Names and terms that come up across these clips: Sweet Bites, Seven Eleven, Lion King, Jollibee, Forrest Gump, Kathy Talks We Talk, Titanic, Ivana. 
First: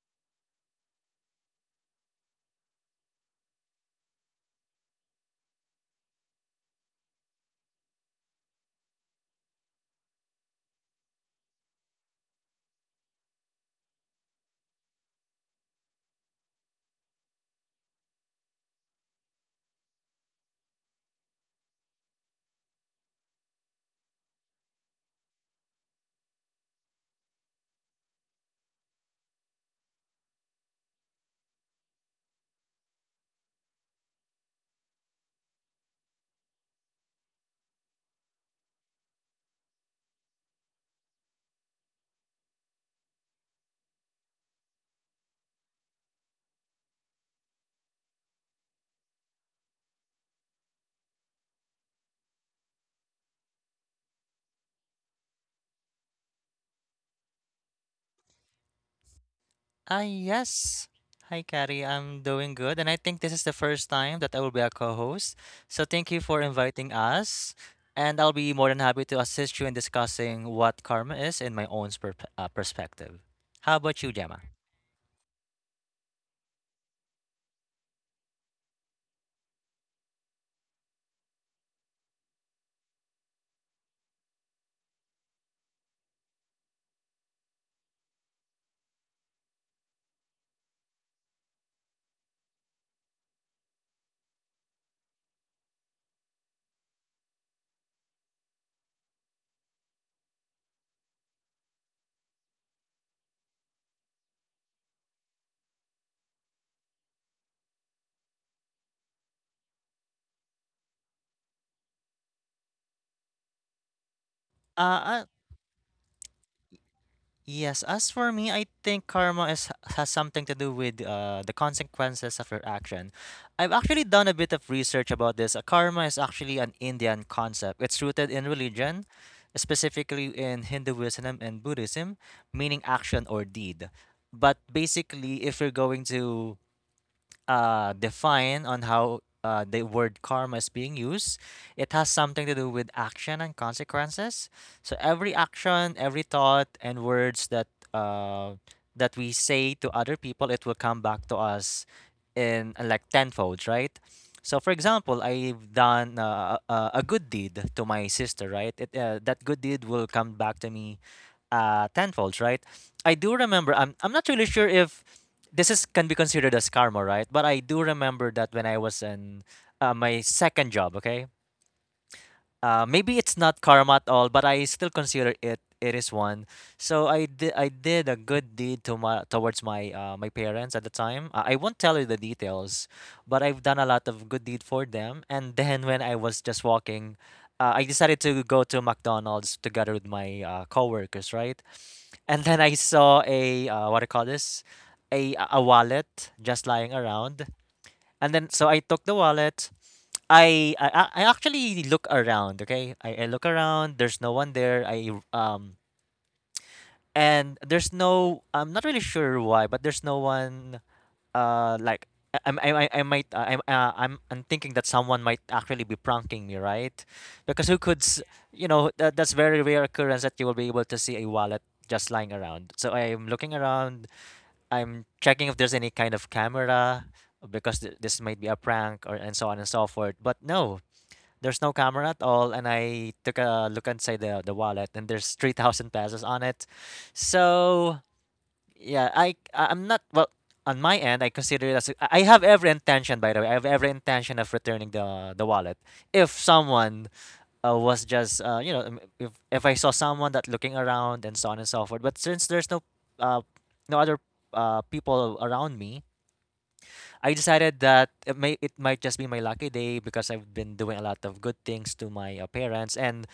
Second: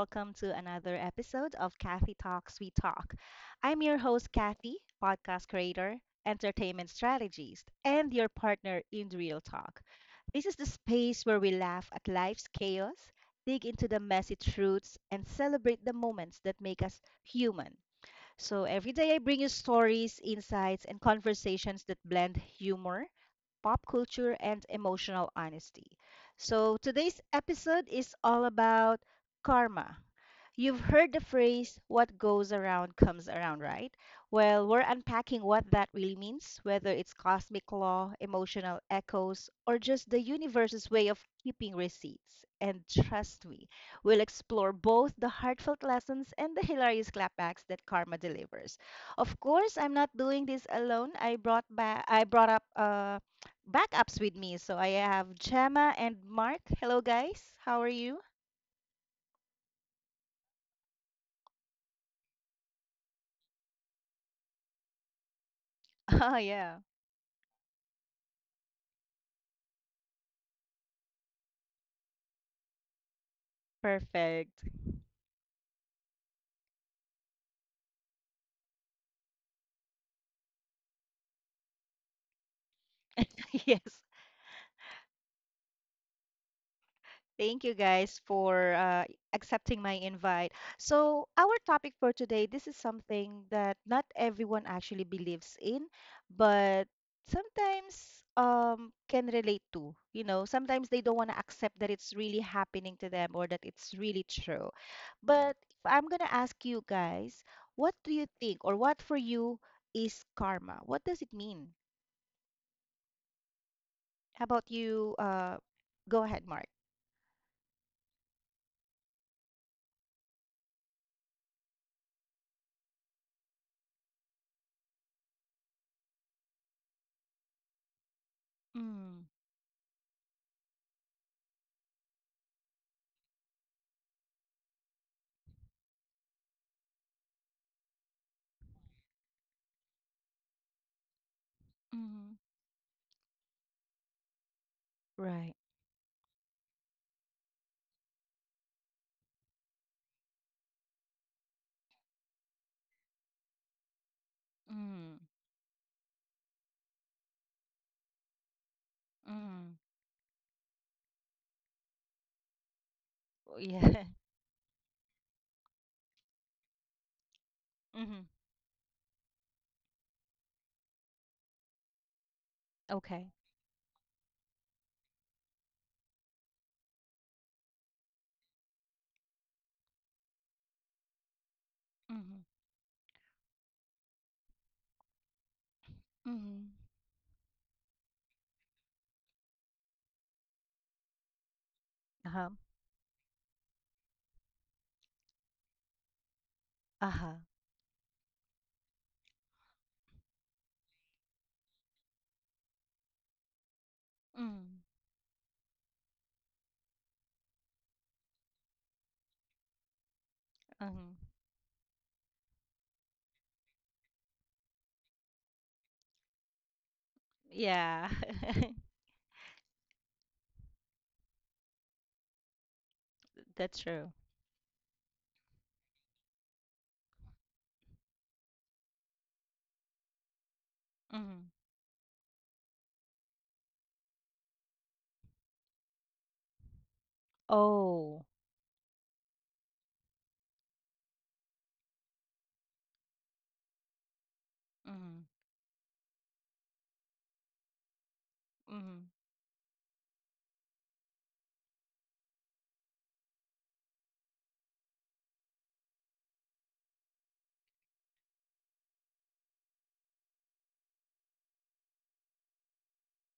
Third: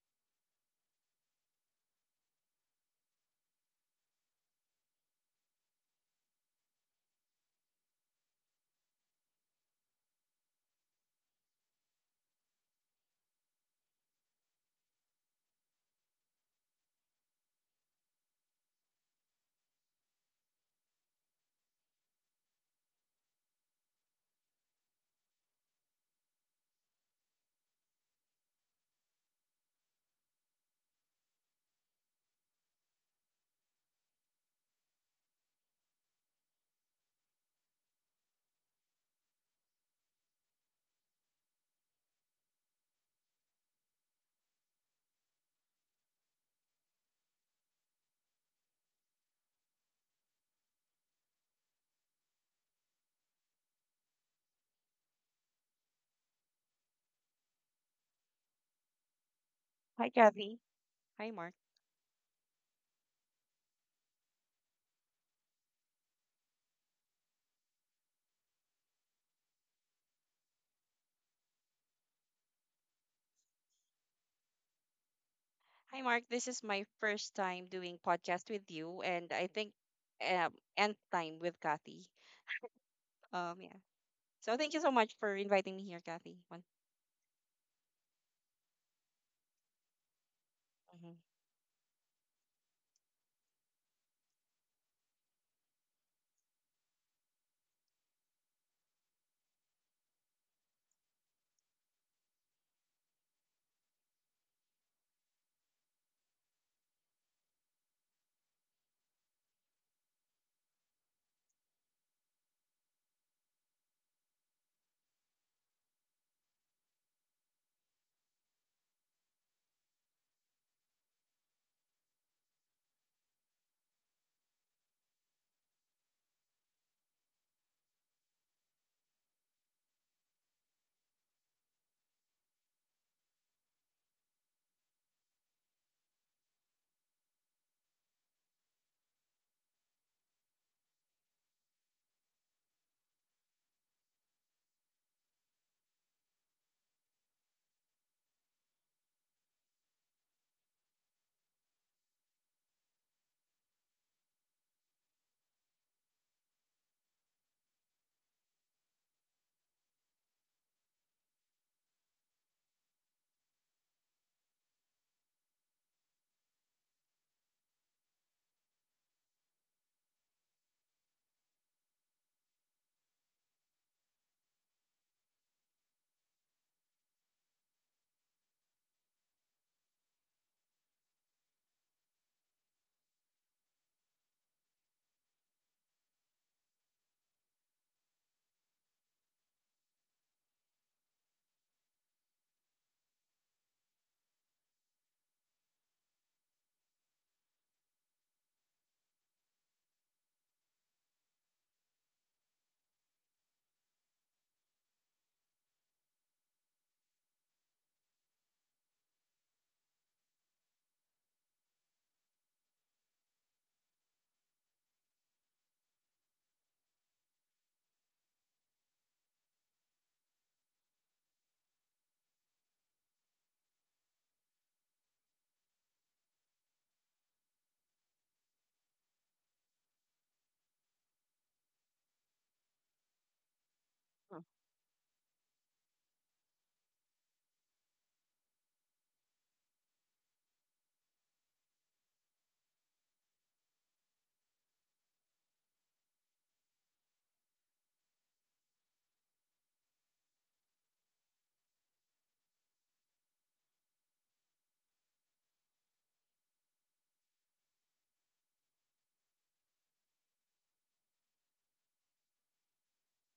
welcome to another episode of Kathy Talks We Talk. I'm your host, Kathy, podcast creator, entertainment strategist, and your partner in Real Talk. This is the space where we laugh at life's chaos, dig into the messy truths, and celebrate the moments that make us human. So every day I bring you stories, insights, and conversations that blend humor pop culture, and emotional honesty. So today's episode is all about karma. You've heard the phrase, what goes around comes around, right? Well, we're unpacking what that really means, whether it's cosmic law, emotional echoes, or just the universe's way of keeping receipts. And trust me, we'll explore both the heartfelt lessons and the hilarious clapbacks that karma delivers. Of course, I'm not doing this alone. I brought up backups with me. So I have Gemma and Mark. Hello guys. How are you? Ah, Hi, Kathy. yes. Hi, Hi, Mark. Carrie. I'm doing good. And I think this is the first time that I will be a co host. So thank you Oh, for yeah. inviting us. And I'll be more than happy to assist you in discussing what karma is in my own perspective. How about you, Gemma? Perfect. Hi, Mark. This is my first time doing podcast with you, and I think nth time with Kathy. Yeah. Yes. So thank you so much for inviting me here, Kathy. One. Thank you guys for accepting my invite. Mhm. So, our topic for today, this is something that not everyone actually believes in, but sometimes can relate to. You know, sometimes they don't want to accept that it's really happening to them or that it's really true. But if I'm going to ask you guys, what do you think or what for you is karma? What does it mean? How about Uh, you? uh, Go ahead, Mark. Yes, as for me, I think karma is has something to do with the consequences of your action. I've actually done a bit of research about this. Karma is actually an Indian concept. It's rooted in religion, Mm-hmm. specifically in Hinduism and Buddhism, meaning action or deed. But basically, if you're going to define on how the word karma is being used. It has something to do with action and consequences. So every Right. action, every thought, and words that uh, that we say to other people, it will come back to us in like tenfold, right? So, for Mm, example, I've done a good deed to my sister, right? That good mm. deed will come back to me tenfold, right? I do Oh, remember. I'm yeah. I'm not really sure if this is can be considered as karma, right? But I do Mhm. remember that when I was in my second job, okay, maybe Okay. it's not karma at all, but I still consider it is one. So I did a good deed to my towards my my parents at the time. I won't tell you the Mhm. details, but I've done a lot of good deed for them. And then when I was just Mhm. walking. I decided to go to McDonald's together with my coworkers, right? And Uh-huh. then I saw a what do you call this? A wallet just lying Uh-huh. around. And then so I took the wallet. I actually look around, okay? I look around, there's no one Mhm. there. I and there's no I'm not really sure why, but there's no one Mhm. Like I might I'm thinking that someone might actually be pranking me, right? Because Yeah. You know that, that's very rare occurrence that you will be able to see a wallet just lying around. So I'm looking That's around true. I'm checking if there's any kind of camera because this might be a prank or and so on and so forth. But no, Mhm. there's no camera at all. And I took a look inside Mm. The wallet and there's 3,000 pesos on it. So Oh. yeah, I'm not well on my end. I consider it as I have every intention by the way. I have every intention of returning Mhm. The wallet if someone was just Mhm. If I saw someone that looking around and so on and so forth. But since there's uh, no other people around me, I decided that it might just be my lucky day because I've been doing a lot of good things to my parents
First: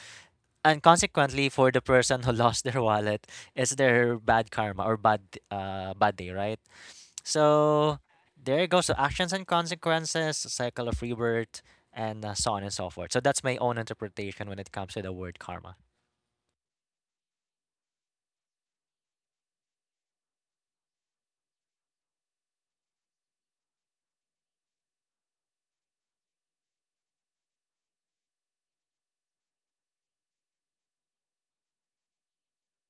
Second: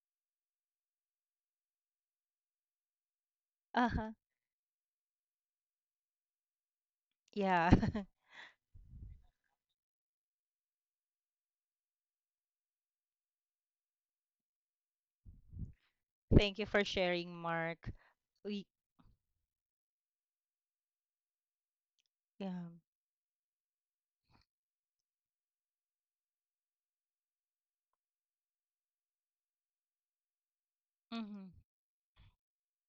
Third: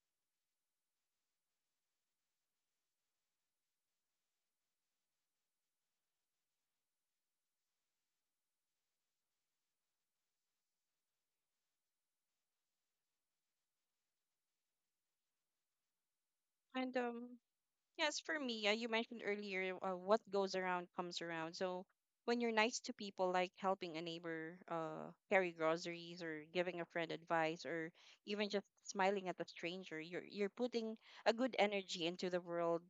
and consequently for the person who lost their wallet, it's Uh-huh. their bad karma or bad day, right? Yeah. So there you go. So actions and consequences, cycle of rebirth, and so on and so forth. So that's my own interpretation when it comes to the word karma. Thank you for And sharing, Mark. yes, for We, me, you mentioned earlier what goes around comes around. So when you're yeah. nice to people, like helping a neighbor carry groceries, or giving a friend advice, or even just smiling at a stranger, you're putting a Mhm. good energy into the world.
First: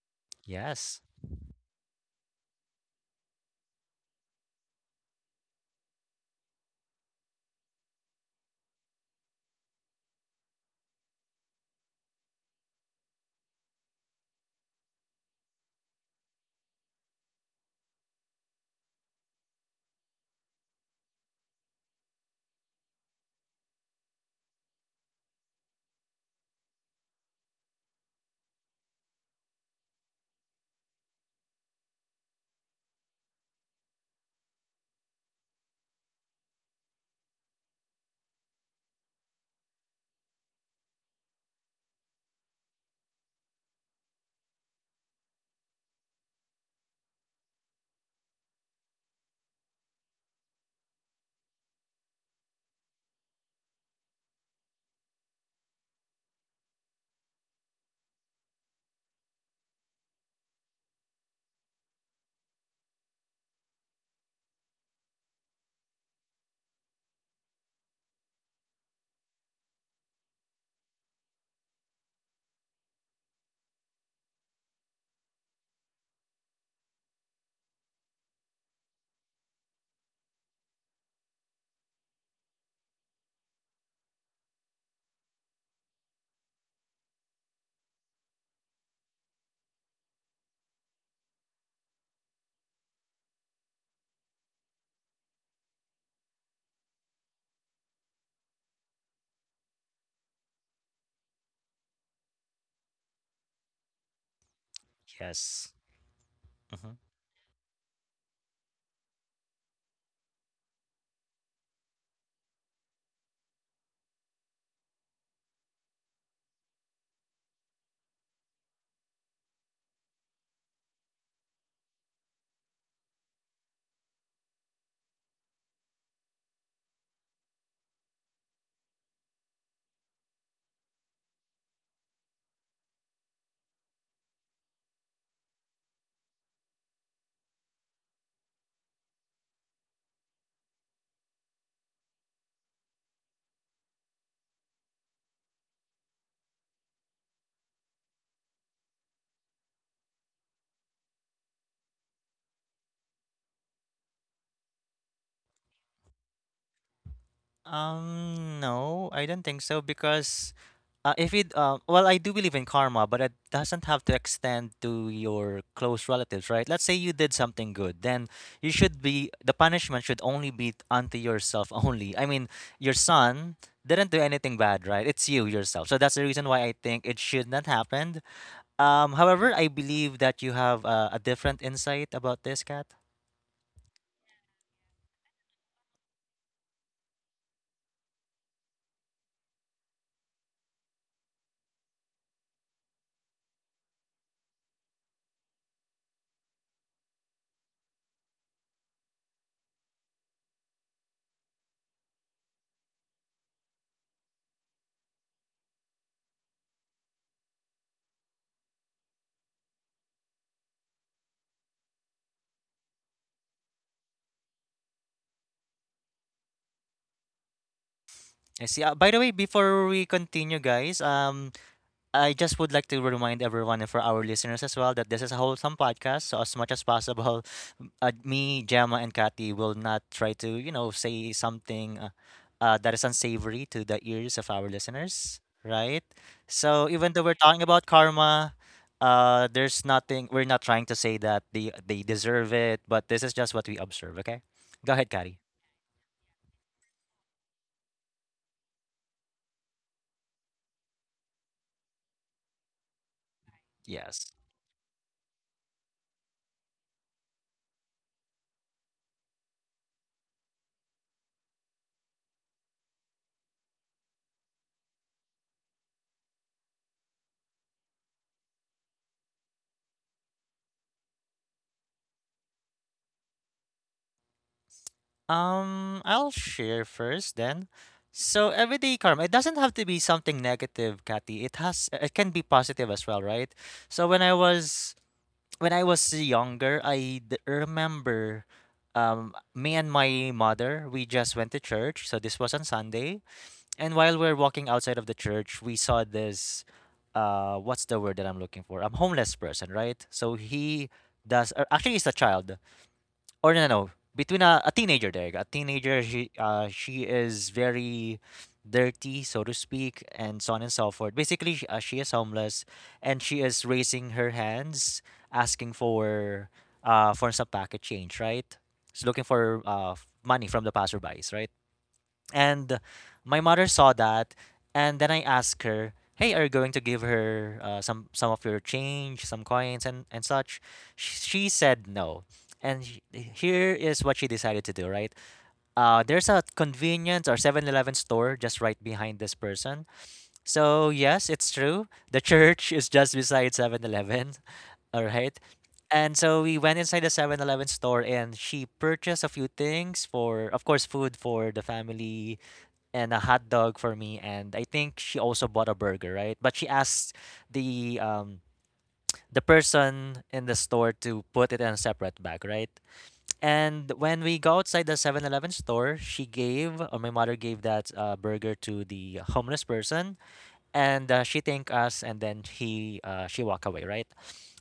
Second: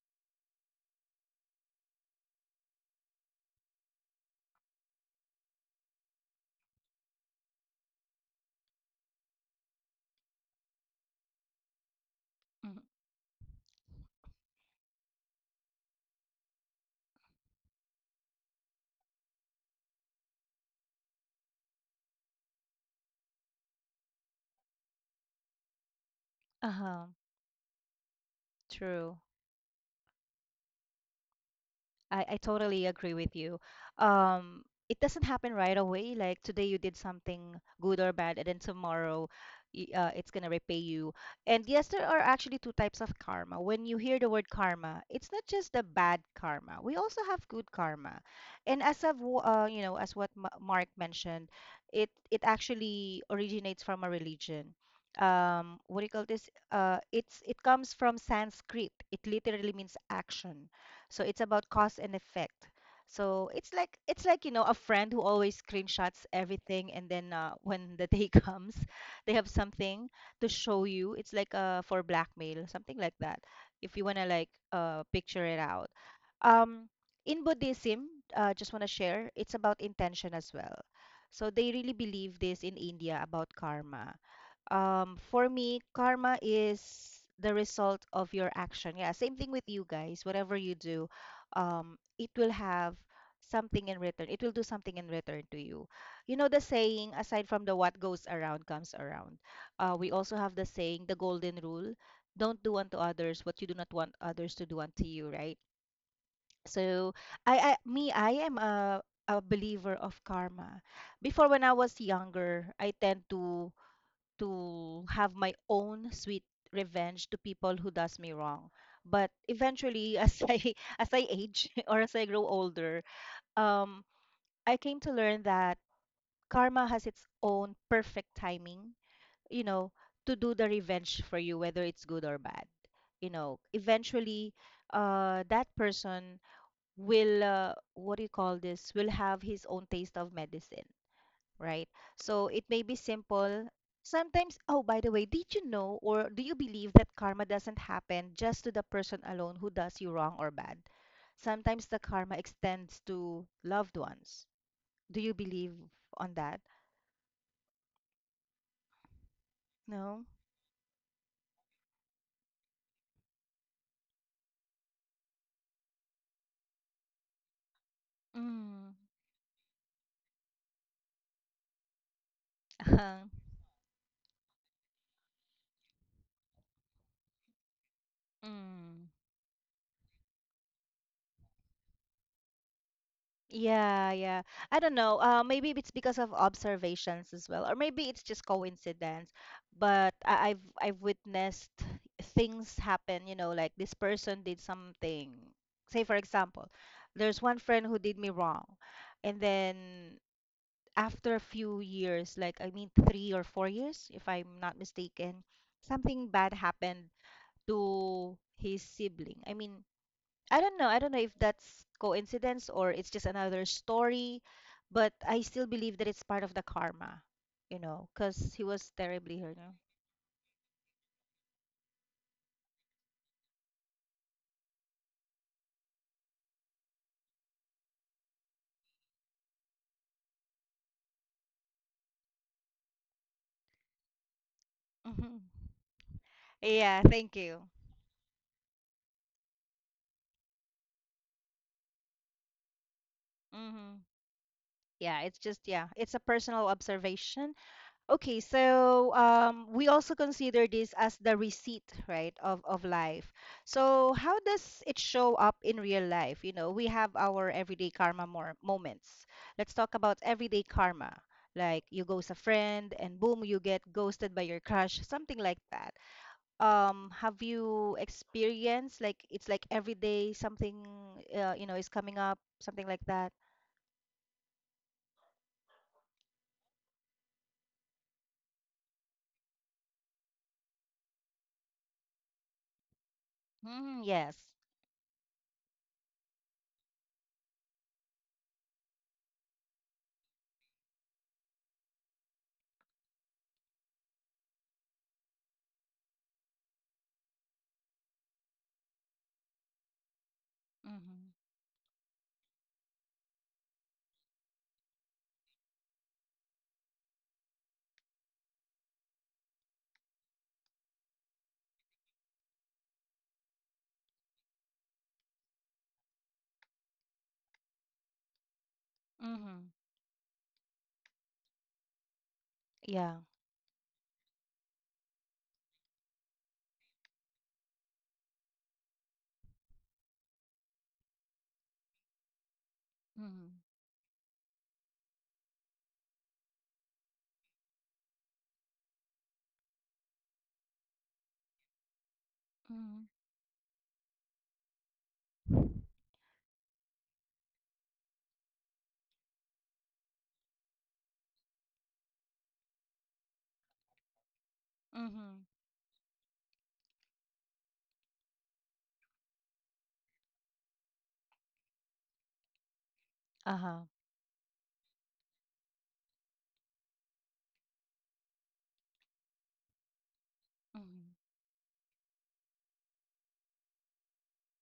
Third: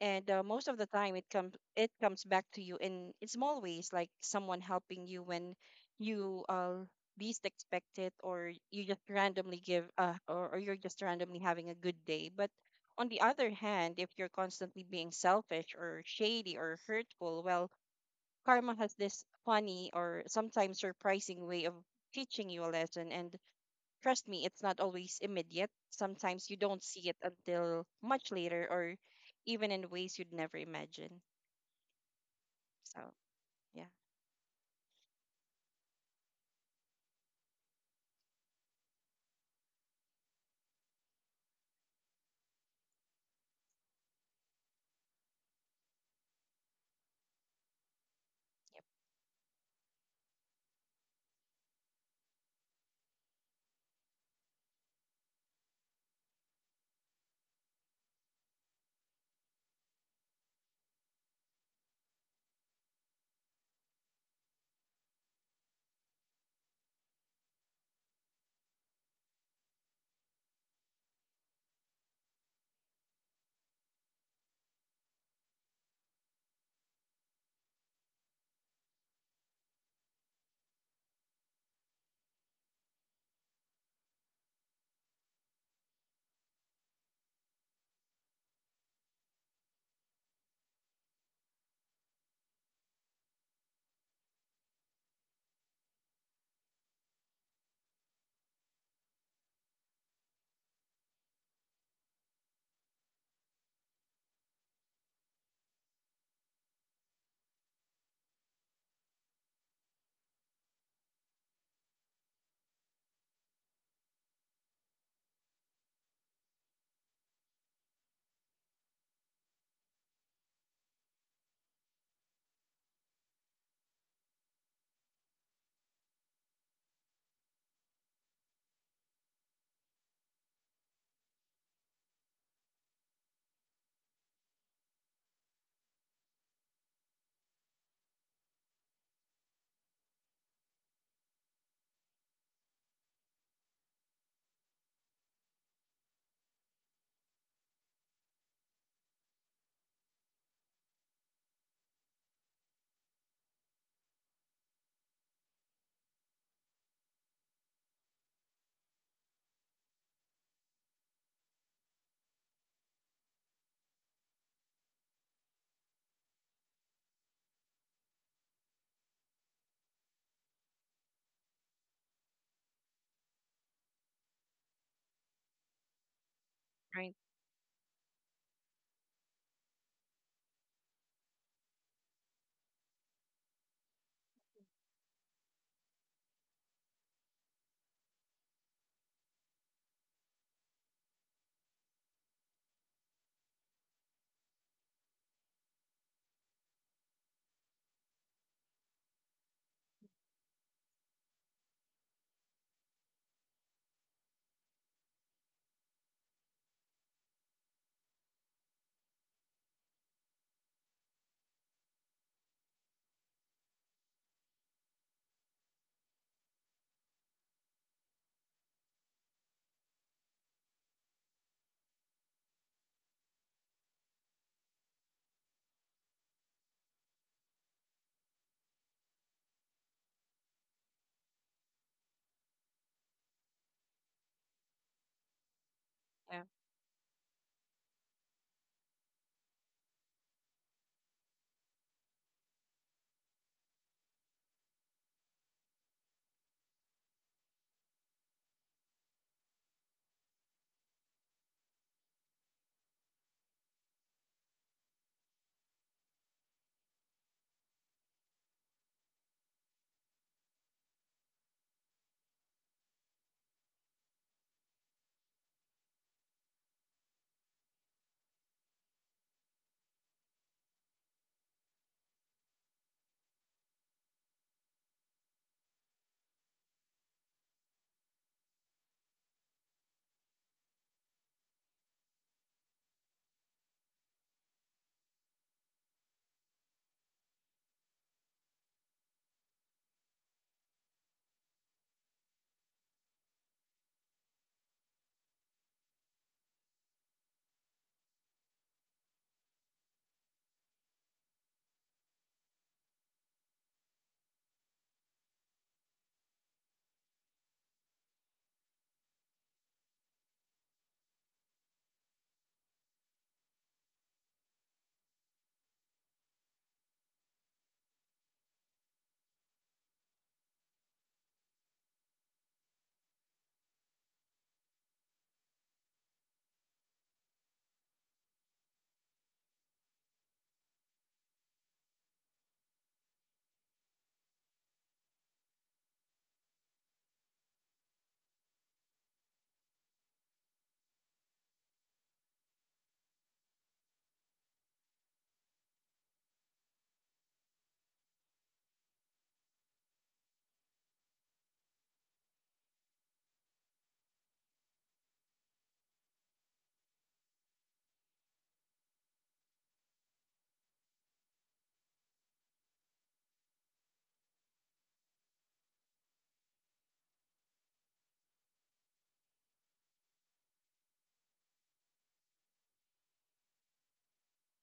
And most of the Yes. time, it comes back to you in small ways, like someone helping you when you least expect it, or you just randomly or you're just randomly having a good day. But Mhm. on the other hand, if you're constantly being selfish or shady or hurtful, well, karma has this funny or sometimes surprising way of teaching you a lesson. And trust me, it's not always immediate. Sometimes you don't Uh-huh. see it until much later or True. even in ways you'd never imagine. I totally So, agree with you. yeah. Um, it doesn't happen right away. Like today you did something good or bad, and then tomorrow it's going to repay you. And yes, there are actually two types of karma. When you hear the word karma, it's not just the bad karma. We also have good karma. And Yep. as I've, w- you know, as what Mark mentioned, it actually originates from a religion. What do you call this? It comes from Sanskrit. It literally means action. So it's about cause and effect. So it's like you know a friend who always screenshots everything, and then when the day comes, they have something to show you. It's like for blackmail, something like that. If you wanna like picture it out. Um, in Buddhism, just wanna share, it's about intention as well. So they really believe this in India about karma. For me, karma is the result of your action. Yeah, same thing with you guys. Whatever you do, it will have something in return. It will do something in return to you. You know the saying, aside from the what goes around comes around, we also have the saying the golden rule. Don't do unto others what you do not want others to do unto you, right? Yes. hmm So I am a believer of karma. Before when I was younger I tend to have my own sweet revenge to people who does me wrong. But eventually, as I as I age or as I grow older, um, I came to learn that karma has its own perfect timing. You know, to do the revenge for you, whether it's good or bad. You know, eventually, that person will what do you call this? Will have his own taste of medicine, right? So it may be simple. Sometimes, oh, by the way, did you know or do you believe that karma doesn't happen just to the person alone who does you wrong or bad? Sometimes the karma extends to loved ones. Do you believe on that? No, I don't think so No? because if it well, I do believe in karma, but it doesn't have to extend to your close relatives, right? Let's say you did something good, then you Mm. should be the punishment should only be unto yourself only. I mean, your Uh-huh. son didn't do anything bad, right? It's you yourself. So that's the reason why I think Right. it should not happen. Mm. However, I believe that you have a different insight about this, Kat. Yeah, yeah. I don't know. Maybe it's because of observations as well, or maybe it's just coincidence. But I've witnessed things happen. You know, like this person did something. Say, for example, there's one friend who did me wrong, and then after a few years, like I mean 3 or 4 years, if I'm not mistaken, something bad happened to his sibling. I mean, I don't know. I don't know if that's coincidence or it's just another story, but I still believe that it's part of the karma, because he I see. was By the way, terribly hurt. before we continue, guys, I just would like to remind everyone and for our listeners as well that this is a wholesome podcast. So as much as possible, me, Gemma, and Kathy will not try to, you know, say something that is unsavory to the ears of our Hmm. listeners, right? Yeah. So Yeah, even though thank we're you. talking about karma, there's nothing. We're not trying to say that they deserve it, but this is just what we Hmm. observe. Okay, go ahead, Yeah, it's Kathy. just, yeah, it's a personal observation. Okay, so we also consider this as the receipt, right, of life. So Yes. how does it show up in real life? You know, we have our everyday karma more moments. Let's talk about everyday karma. Like you ghost a friend and boom, you get ghosted by your crush, something like that. Have you experienced like it's like every day something is coming up, something like that? I'll share first then. So everyday karma, it doesn't have to be something negative, Kathy. It can be positive as well, right? Mm, So yes. When I was younger, remember me and my mother, we just went to church. So this was on Sunday. And while we are walking outside of the church, we saw this what's the word that I'm looking for? A homeless person, right? So he Mm-hmm. does or actually it's a child or no, no, no, between a teenager. A teenager. She is very dirty, so to speak, and so on and so forth. Basically, she is homeless, and she is raising her hands, asking for some packet change, right? She's looking for Mm-hmm. Money from the passerbys, right? And Yeah. my mother saw that, and then I asked her, "Hey, are you going to give her some of your change, some coins, and such?" She said no, and Mm-hmm. here is what she decided to do. Right, there's a convenience or 7-Eleven store just right behind this person. So yes, it's true. The church is Mm-hmm. just beside 7-Eleven. Right. And so we went inside the 7-Eleven store and she purchased a few things for, of course, food for the family and a hot dog for me and I think she also Mhm. bought a burger, right? But she asked the um the person in the store to put it in a separate bag, right? Uh-huh. And when we go outside the 7-Eleven store, she gave or my mother gave that burger to the homeless person and Mhm. She thanked us and then he she walked away, right?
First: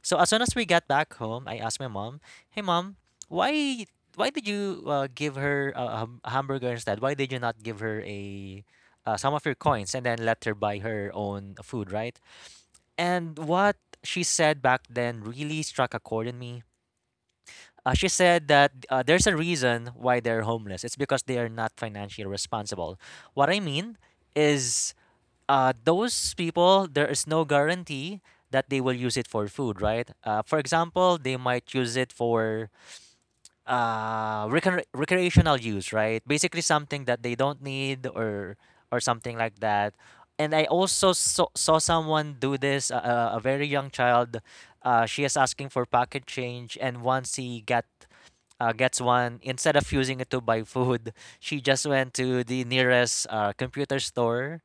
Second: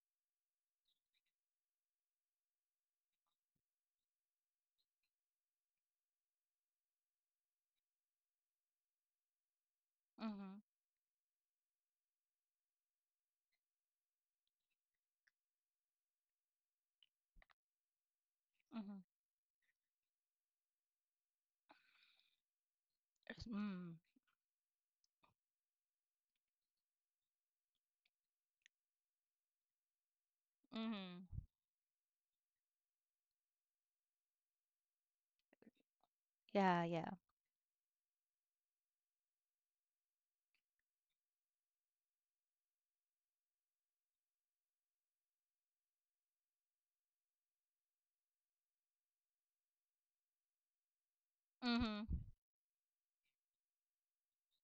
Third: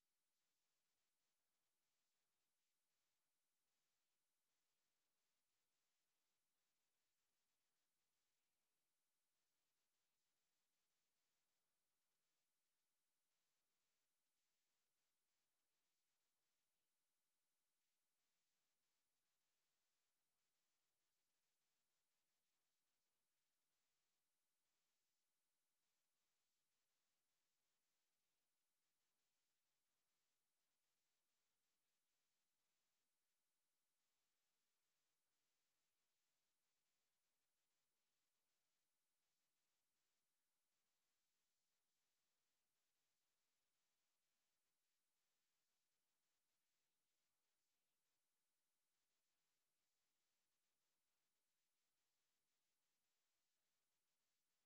So as soon as we got back home, I asked my mom, "Hey mom, why why did you give her a hamburger instead? Why did you not give her a some of your coins and then let her Mhm. buy her own food, right?" And what she said back then really struck a chord in me. She said that Mhm. there's a reason why they're homeless. It's because they are not financially responsible. It's- What I mean Mm. is those people, there is no guarantee that they will use it for food, right? For example, Mhm. they might use it for recreational use, right? Basically, Yeah, something yeah. that they don't need or something like that. And I also saw someone do this, a very young child. She is asking for pocket change, and once he got gets one, instead of using it to buy food, she just Mhm. went to the nearest computer store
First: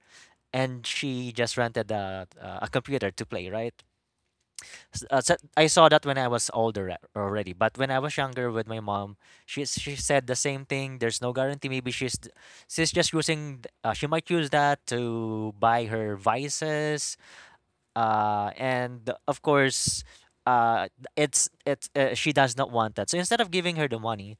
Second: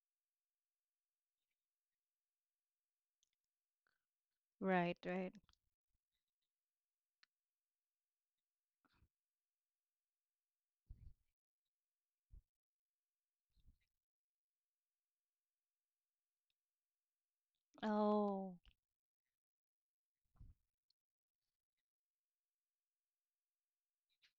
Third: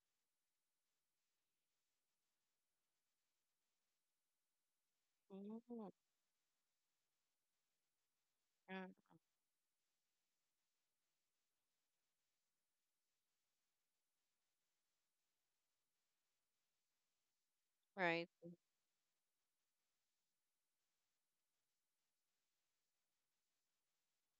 and she just rented a computer to play, right? Right, So right. I saw Mhm. that when I was older already, but when I was younger with Yeah. my mom, she said the same thing. There's no guarantee. Maybe she's just using. She might use that to buy her vices. Right. Oh, And of course, uh, it's she does not want that. So instead of giving her the money,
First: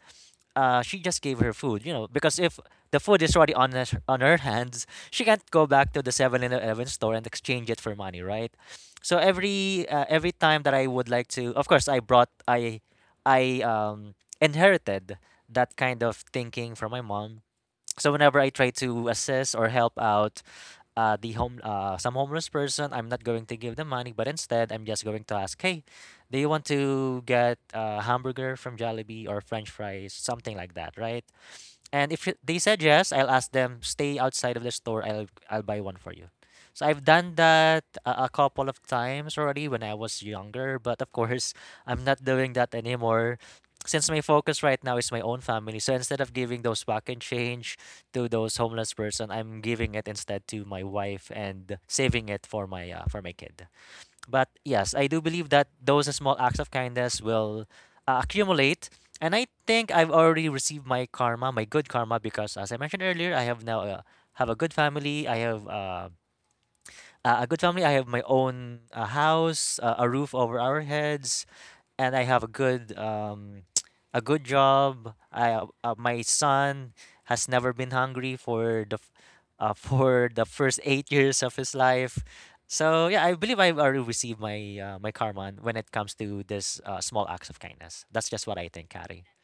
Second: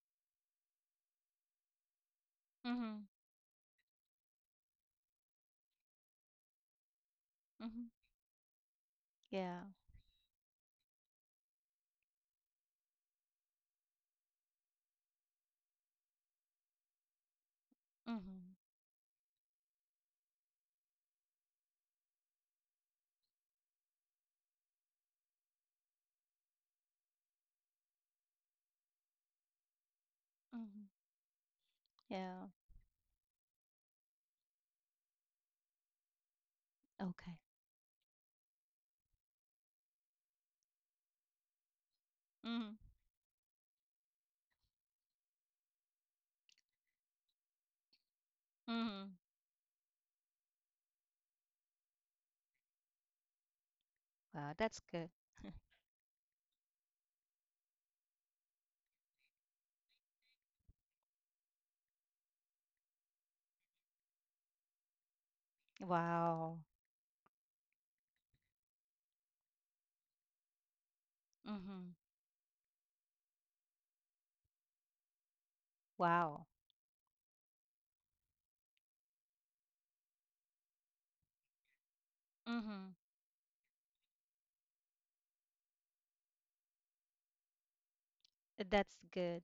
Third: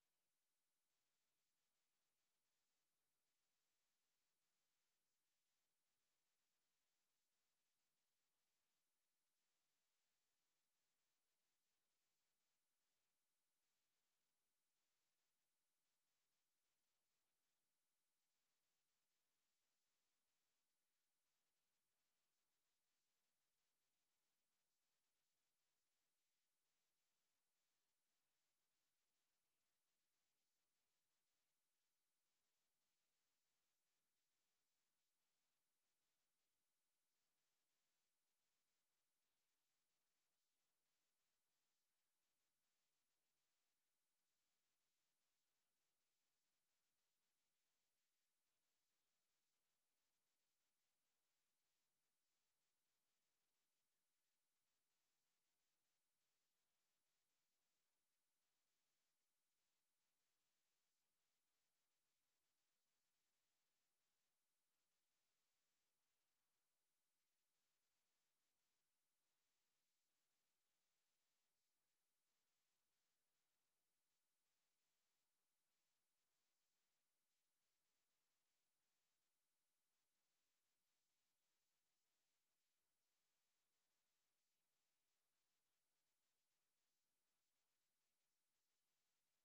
she just gave her food, you know, because if the Mhm. food is already on her hands, she can't go back to the 7-Eleven store and exchange it Mhm. for money, right? So yeah. Every time that I would like to, of course, I brought I inherited that kind of thinking from my mom. So whenever I Mhm. try to assist or help out, the home some homeless person. I'm not going to give them money, but instead I'm just going to ask, hey, do you want to get a hamburger from Jollibee or French fries, something like Mhm. that, right? And if Yeah. they said yes, I'll ask them stay outside of the store. I'll buy one for you. So I've done Okay. that a couple of times already when I was younger, but of course I'm not doing that Mhm. anymore since my focus right now is my own family. So instead of giving those back and change to those homeless Mhm. person, I'm giving it instead to my wife and saving it for my kid. But Wow, that's yes, I good. do believe that those small acts of kindness will accumulate. And I think I've already received my karma, my good karma, because as I mentioned earlier, I have now have a good family. I have Wow. a good family. I have my own house, a roof over our heads, Mhm. and I have a good job. I my Wow. son has never been hungry for for the first 8 years of his life. Mhm. So yeah, I believe I've already received my my karma when it comes to this small acts of kindness. That's just what I think, That's Kari. good.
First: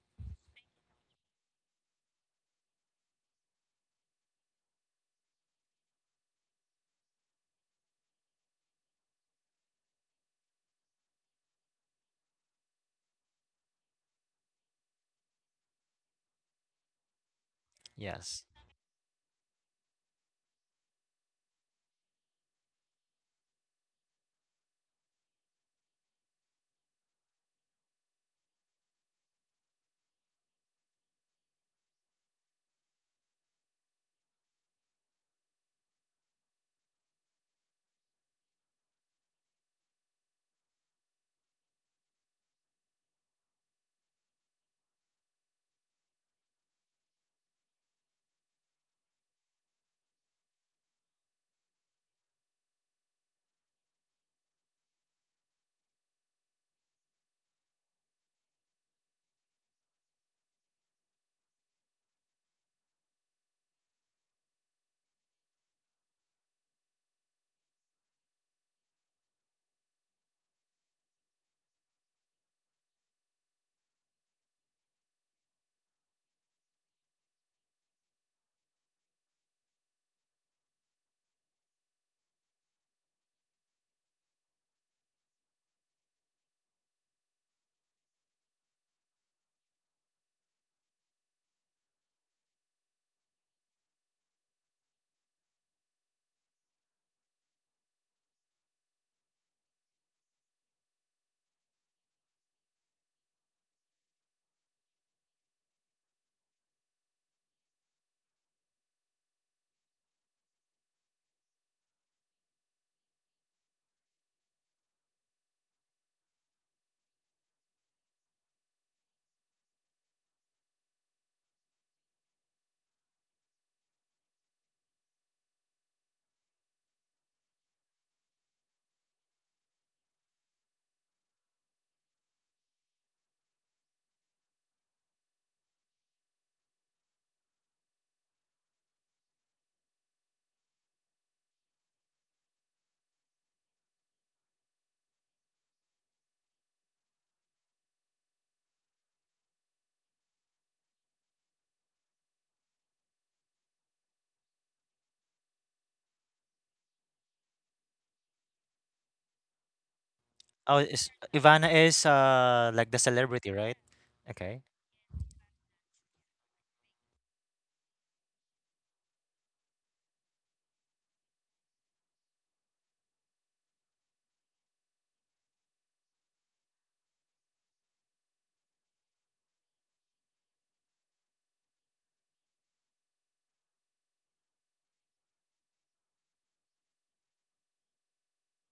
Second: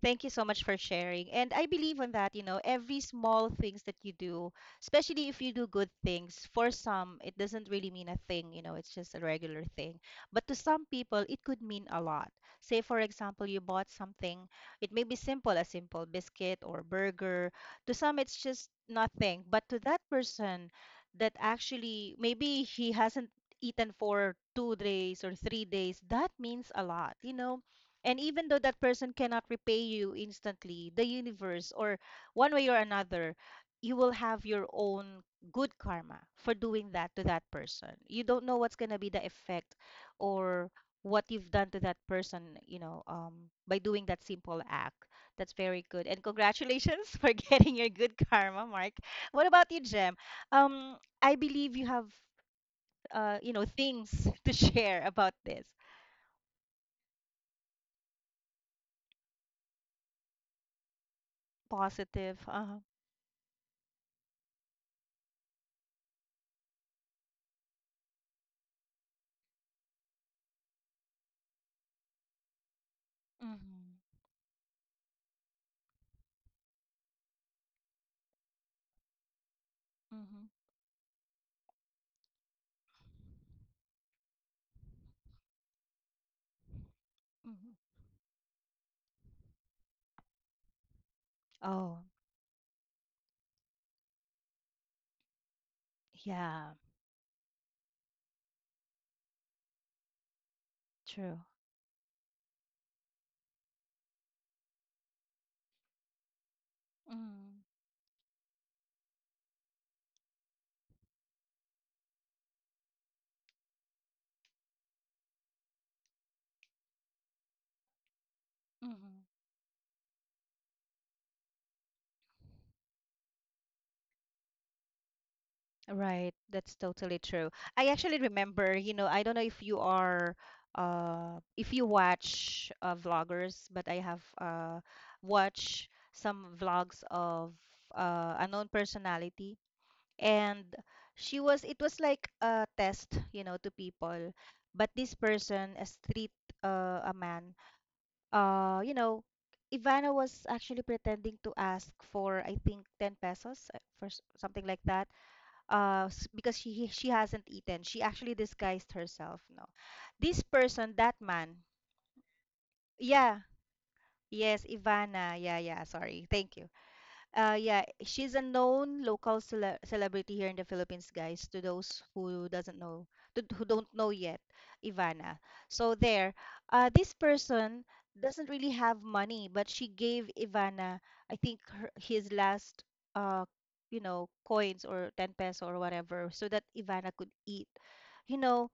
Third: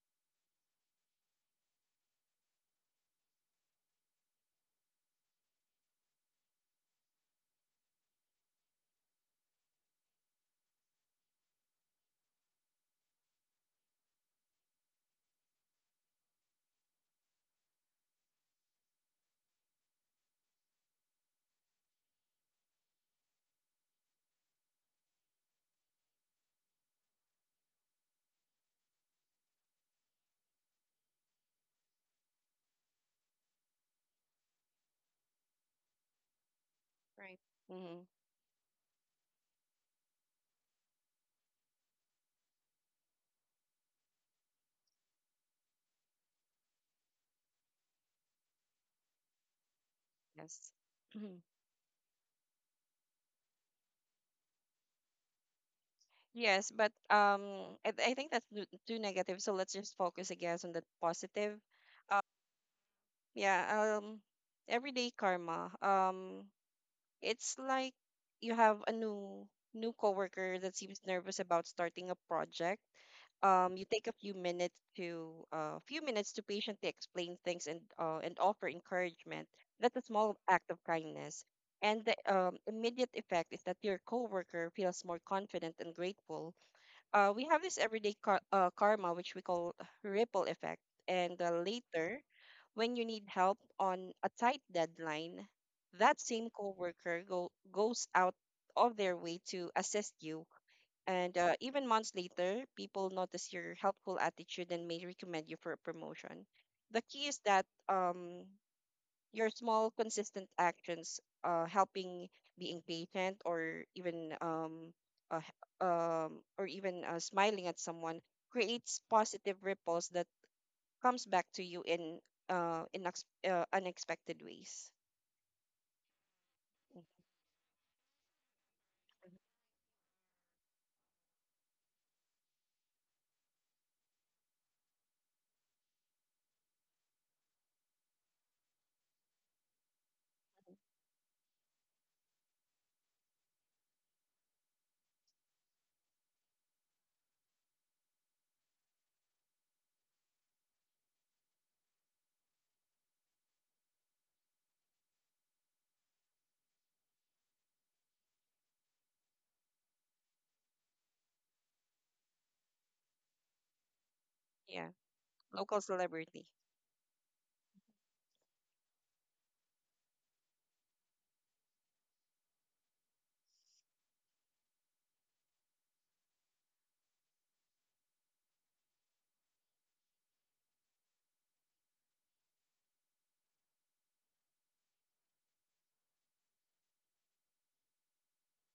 Thank you so much for sharing. And I believe on that, every small things that you do, especially if you do good things, for some, it doesn't really mean a thing, it's just a regular thing. But to some people, it could mean a lot. Say, for example, you bought something, it may be simple, a simple biscuit or burger. To some, it's Yes. just nothing. But to that person that actually, maybe he hasn't eaten for 2 days or 3 days, that means a lot, and even though that person cannot repay you instantly, the universe, or one way or another, you will have your own good karma for doing that to that Right. person. Hmm. You don't know what's going to be the effect or what you've done to that person, by doing that simple act. That's very good. And congratulations for getting your good karma, Mark. What about you, Jem? Yes. Um, I Mhm. believe you have, things to share about this. Yes, but I think that's too negative. So let's just focus, I guess, on the positive. Positive. Uh-huh. Yeah. Everyday karma, it's like you have a new coworker that seems nervous about starting a project. You Hmm. take a few minutes to patiently explain things, and offer encouragement. That's a small Mhm, act of kindness, and the immediate effect is that your coworker feels more confident and grateful. We have mhm. this everyday karma, which we call ripple effect. And Oh, later, when you need help on a tight deadline, that same yeah, coworker goes out of their way to assist you. true. And even months later, people notice your helpful attitude and may recommend you for a promotion. The key is Mhm, that, your small consistent actions, helping, being patient, or even uh, h- smiling at someone, creates mhm. positive ripples that comes back to you in unexpected ways. Right, that's Mhm. totally true. I actually remember, I don't know if you watch vloggers, but I have watched some vlogs of unknown personality, and she was it was like a test, to people. But this person street, a man, uh, you know, Ivana was actually pretending to ask for, I think, 10 pesos, for something like that, because she hasn't eaten. She actually disguised herself. No, this Oh, person, is, that man, Ivana is like the yeah, celebrity, right? Okay. yes, Yeah, Ivana, yeah, local yeah. Sorry, celebrity. thank you. Yeah, she's a known local celebrity here in the Philippines, guys, to those who doesn't know, who don't know yet, Ivana. So there, this person doesn't really have money, but she gave Ivana, I think, her, his last, uh, coins or 10 peso or whatever, so that Ivana could eat. You know,